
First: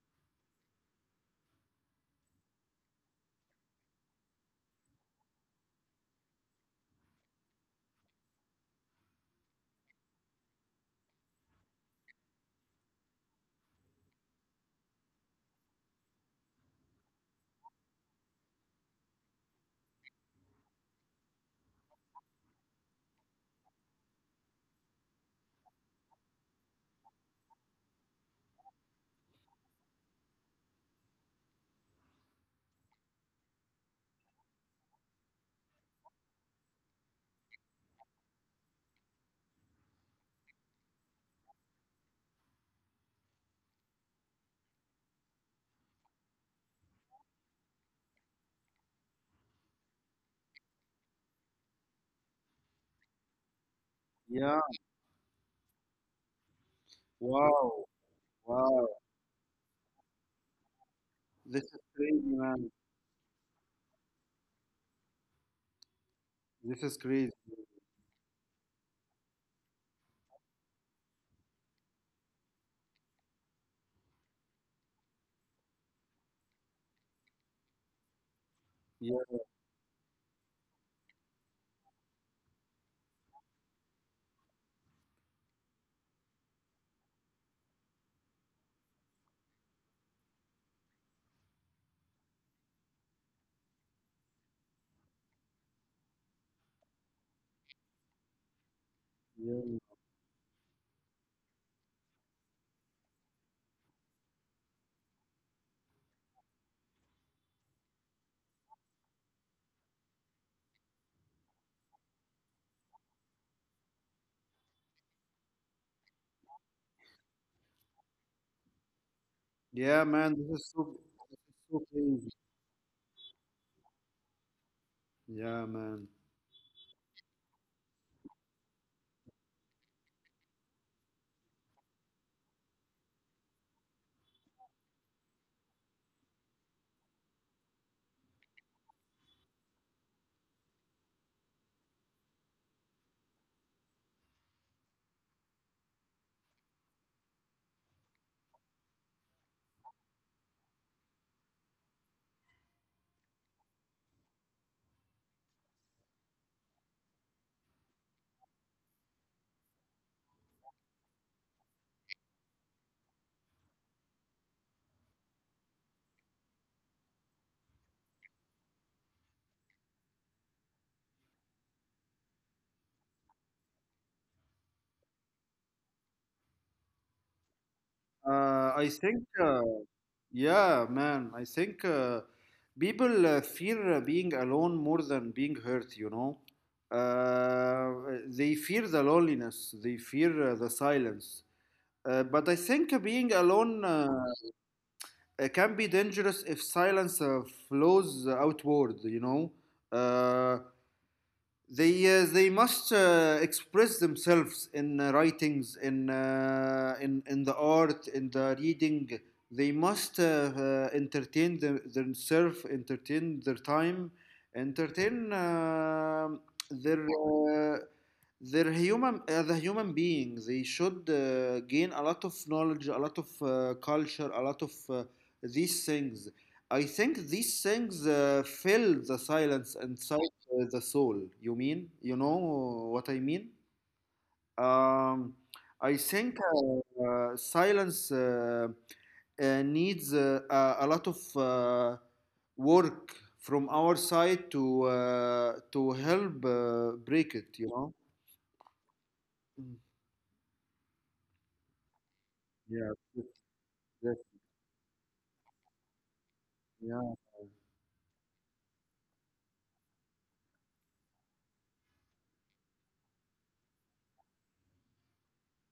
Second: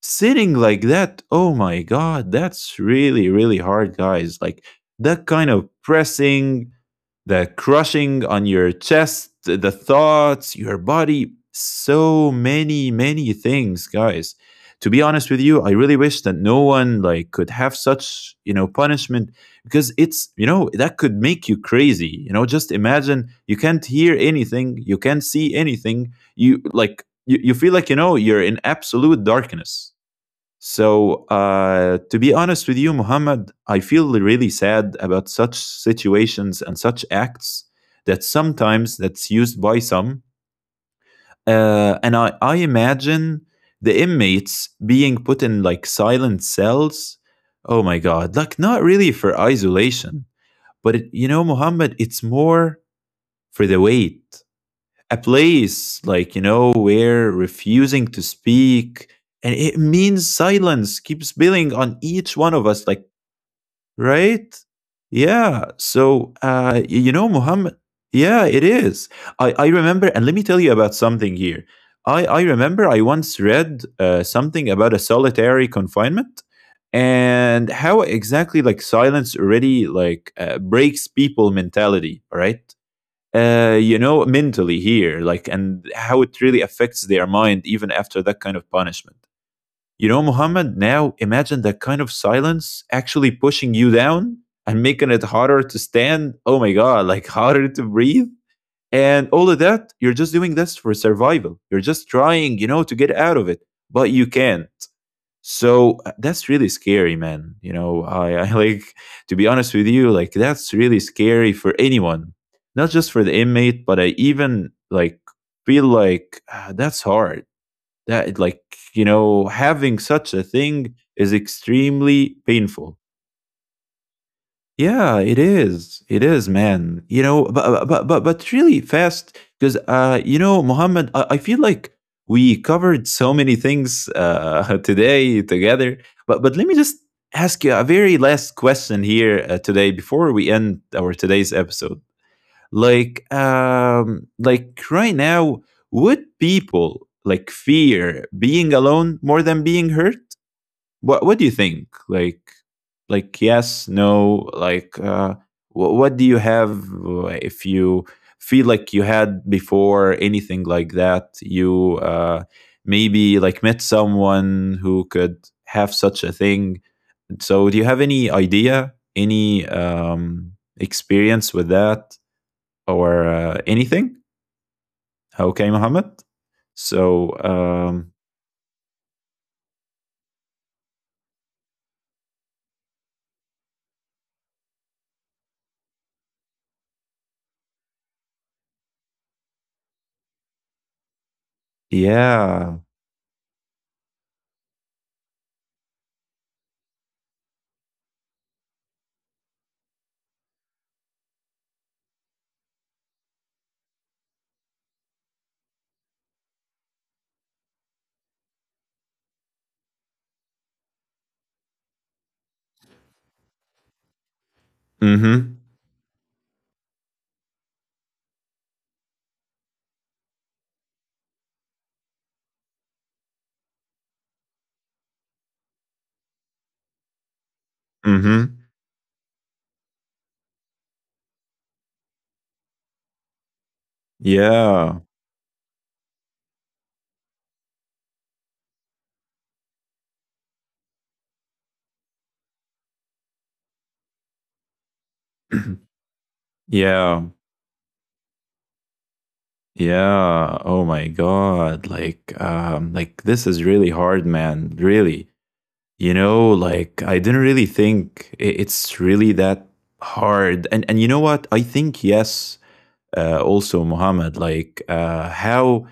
Speaker 1: Sitting like that, oh my god, that's really, really hard, guys. Like that kind of pressing, the crushing on your chest, the thoughts, your body, so many, many things, guys. To be honest with you, I really wish that no one like could have such, you know, punishment, because it's, you know, that could make you crazy. You know, just imagine you can't hear anything, you can't see anything. You like you, you feel like, you know, you're in absolute darkness. So, uh, to be honest with you, Muhammad, I feel really sad about such situations and such acts that sometimes that's used by some. Uh, and I, I imagine the inmates being put in like silent cells. Oh my God, like not really for isolation, but it, you know, Muhammad, it's more for the weight,
Speaker 2: Yeah,
Speaker 1: a place, like, you know, where
Speaker 2: wow,
Speaker 1: refusing to
Speaker 2: wow.
Speaker 1: speak and it means silence keeps
Speaker 2: This is
Speaker 1: building
Speaker 2: crazy,
Speaker 1: on each
Speaker 2: man.
Speaker 1: one of us, like, right. Yeah. So
Speaker 2: This is
Speaker 1: uh y-
Speaker 2: crazy.
Speaker 1: you know, Muhammad, yeah, it is. I i remember, and let me tell you about something here, i i remember I once read uh, something about a solitary confinement and how exactly like
Speaker 2: Yeah,
Speaker 1: silence already like uh, breaks people mentality, right? Uh, you know, mentally here, like, and how it really affects their mind even after that kind of punishment. You know, Muhammad, now imagine that kind of silence actually pushing you down and making it harder to stand. Oh my God, like harder to breathe. And all of
Speaker 2: yeah.
Speaker 1: that, you're just doing this for survival. You're just trying, you know, to get out of it, but you can. So uh, that's really scary, man. You know, I, I like, to be honest with you, like that's really scary for anyone, not just for the inmate, but I even like feel like ah, that's hard. That, like, you know,
Speaker 2: Yeah, man,
Speaker 1: having
Speaker 2: this is
Speaker 1: such a
Speaker 2: so,
Speaker 1: thing is
Speaker 2: so crazy.
Speaker 1: extremely painful. Yeah,
Speaker 2: Yeah,
Speaker 1: it
Speaker 2: man.
Speaker 1: is. It is, man. You know, but uh, but but but really fast because uh, you know, Mohammed, I, I feel like we covered so many things uh today together. But but let me just ask you a very last question here uh, today before we end our today's episode. Like um, like right now, would people like fear being alone more than being hurt? what what do you think? Like like yes, no, like uh what, what do you have uh, if you feel like you had before anything like that? You uh maybe like met someone who could have such a thing. So do you have any idea, any um experience with that or uh, anything? Okay, Mohammed. So um
Speaker 2: Uh, I think uh, Yeah, man. I think uh, people uh, fear uh, being alone more than being hurt, you know. Uh, they fear the loneliness, they fear uh, the silence. Uh, but I think
Speaker 1: yeah.
Speaker 2: uh, being alone uh, uh, can be dangerous if silence uh, flows outward, you know. Uh, they uh, they must uh, express themselves in uh, writings, in uh, in in the art, in the reading. They must uh, uh, entertain them, themselves, entertain their time, entertain
Speaker 1: Mhm.
Speaker 2: uh, their uh, they're human, uh, the human beings. They should uh, gain a lot of knowledge, a lot of uh, culture, a lot of uh, these things. I think these things
Speaker 1: Mhm.
Speaker 2: uh, fill the silence inside uh, the soul, you mean, you know what I mean?
Speaker 1: Yeah.
Speaker 2: Um, I think uh, uh, Silence uh, uh, needs uh, a, a lot of uh, work from our side to uh, to help uh,
Speaker 1: Yeah.
Speaker 2: break it, you know? Mm.
Speaker 1: Yeah. Oh my god. Like um
Speaker 2: Yeah,
Speaker 1: like
Speaker 2: yes,
Speaker 1: this is really hard,
Speaker 2: yes,
Speaker 1: man. Really. You know, like I
Speaker 2: yeah,
Speaker 1: didn't really think i- it's really that hard. And and you know what? I think yes, uh also Muhammad, like uh how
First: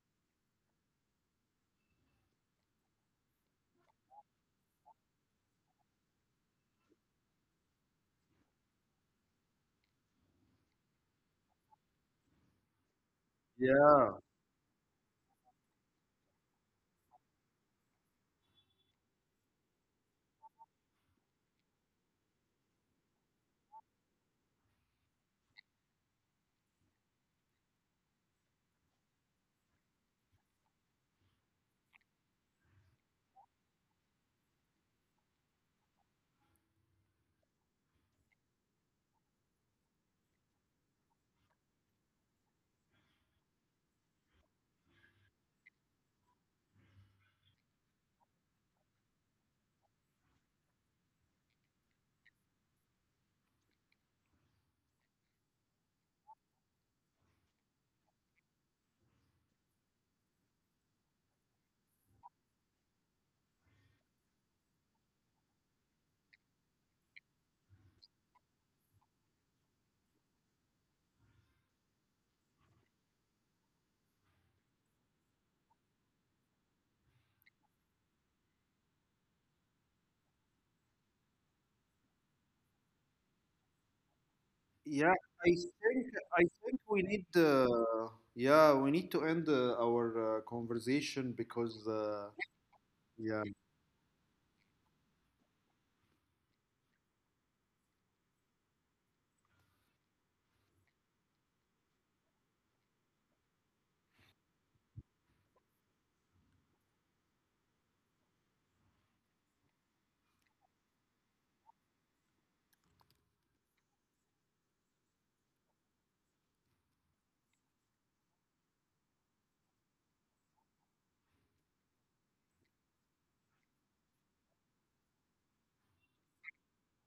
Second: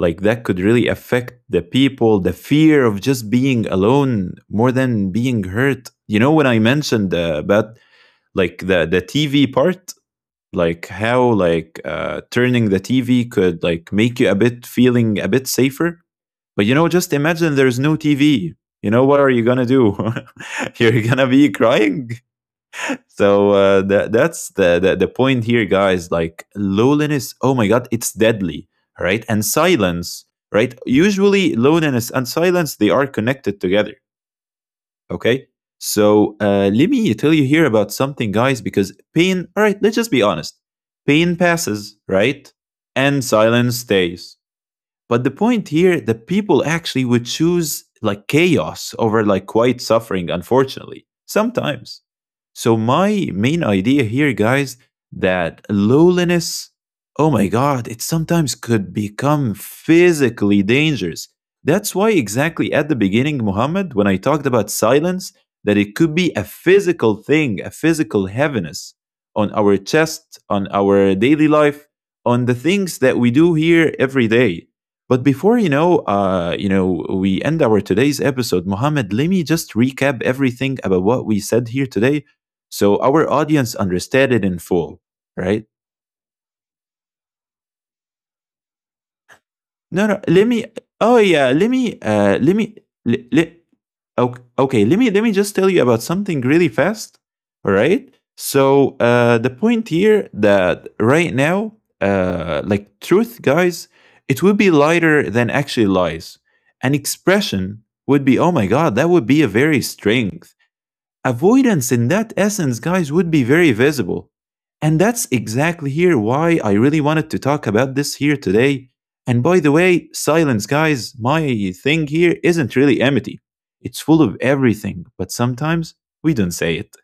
Speaker 1: like that could really affect the people, the fear of just being alone more than being hurt. You know when I mentioned uh, about like the the T V part, like how like uh, turning the T V could like make
Speaker 2: yeah,
Speaker 1: you a bit feeling a bit safer. But you know, just imagine there's no T V. You know what are you gonna do? You're gonna be crying. So uh, that that's the, the the point here, guys. Like loneliness. Oh my God, it's deadly, right? And silence, right? Usually loneliness and silence they are connected together. Okay. So uh, let me tell you here about something, guys, because pain, all right, let's just be honest. Pain passes, right? And silence stays. But the point here that people actually would choose like chaos over like quiet suffering, unfortunately, sometimes. So my main idea here, guys, that loneliness, oh my god, it sometimes could become physically dangerous. That's why exactly at the beginning, Muhammad, when I talked about silence, that it could be a physical thing, a physical heaviness on our chest, on our daily life, on the things that we do here every day. But before, you know, uh, you know, we end our today's episode, Mohammed. Let me just recap everything about what we said here today, so our audience understand it in full,
Speaker 2: yeah. I
Speaker 1: right?
Speaker 2: think I think we need uh, yeah, we need to end uh, our
Speaker 1: No, no.
Speaker 2: uh,
Speaker 1: Let me. Oh
Speaker 2: conversation
Speaker 1: yeah. Let
Speaker 2: because
Speaker 1: me.
Speaker 2: uh,
Speaker 1: Uh, let me. Let,
Speaker 2: yeah,
Speaker 1: let, okay, okay. Let me. Let me just tell you about something really fast. All right. So uh, the point here that right now, uh, like truth, guys, it would be lighter than actually lies. An expression would be, oh my god, that would be a very strength avoidance in that essence, guys, would be very visible. And that's exactly here why I really wanted to talk about this here today. And by the way, silence, guys, my thing here isn't really empty. It's full of everything, but sometimes we don't say it.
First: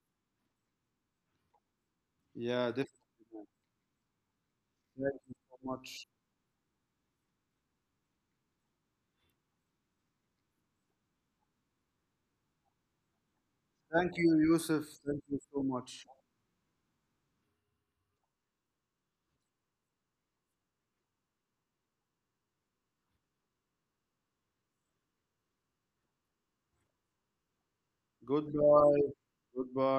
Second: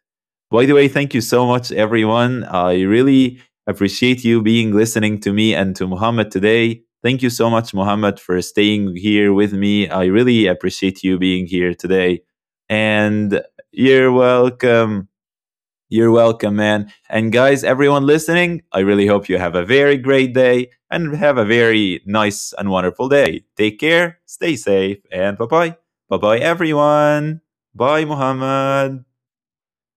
Speaker 1: By the way, thank you so much, everyone.
Speaker 2: yeah,
Speaker 1: I
Speaker 2: definitely.
Speaker 1: really appreciate you being
Speaker 2: Thank
Speaker 1: listening to
Speaker 2: you
Speaker 1: me
Speaker 2: so
Speaker 1: and to
Speaker 2: much.
Speaker 1: Muhammad today. Thank you so much, Muhammad, for staying here with me. I really appreciate you being here today. And you're
Speaker 2: Thank you, Yusuf.
Speaker 1: welcome.
Speaker 2: Thank you so much.
Speaker 1: You're welcome, man. And guys, everyone listening, I really hope you have a very great day and have a very nice and wonderful day. Take care, stay safe, and bye bye. Bye bye, everyone. Bye,
Speaker 2: Goodbye.
Speaker 1: Muhammad.
Speaker 2: Goodbye.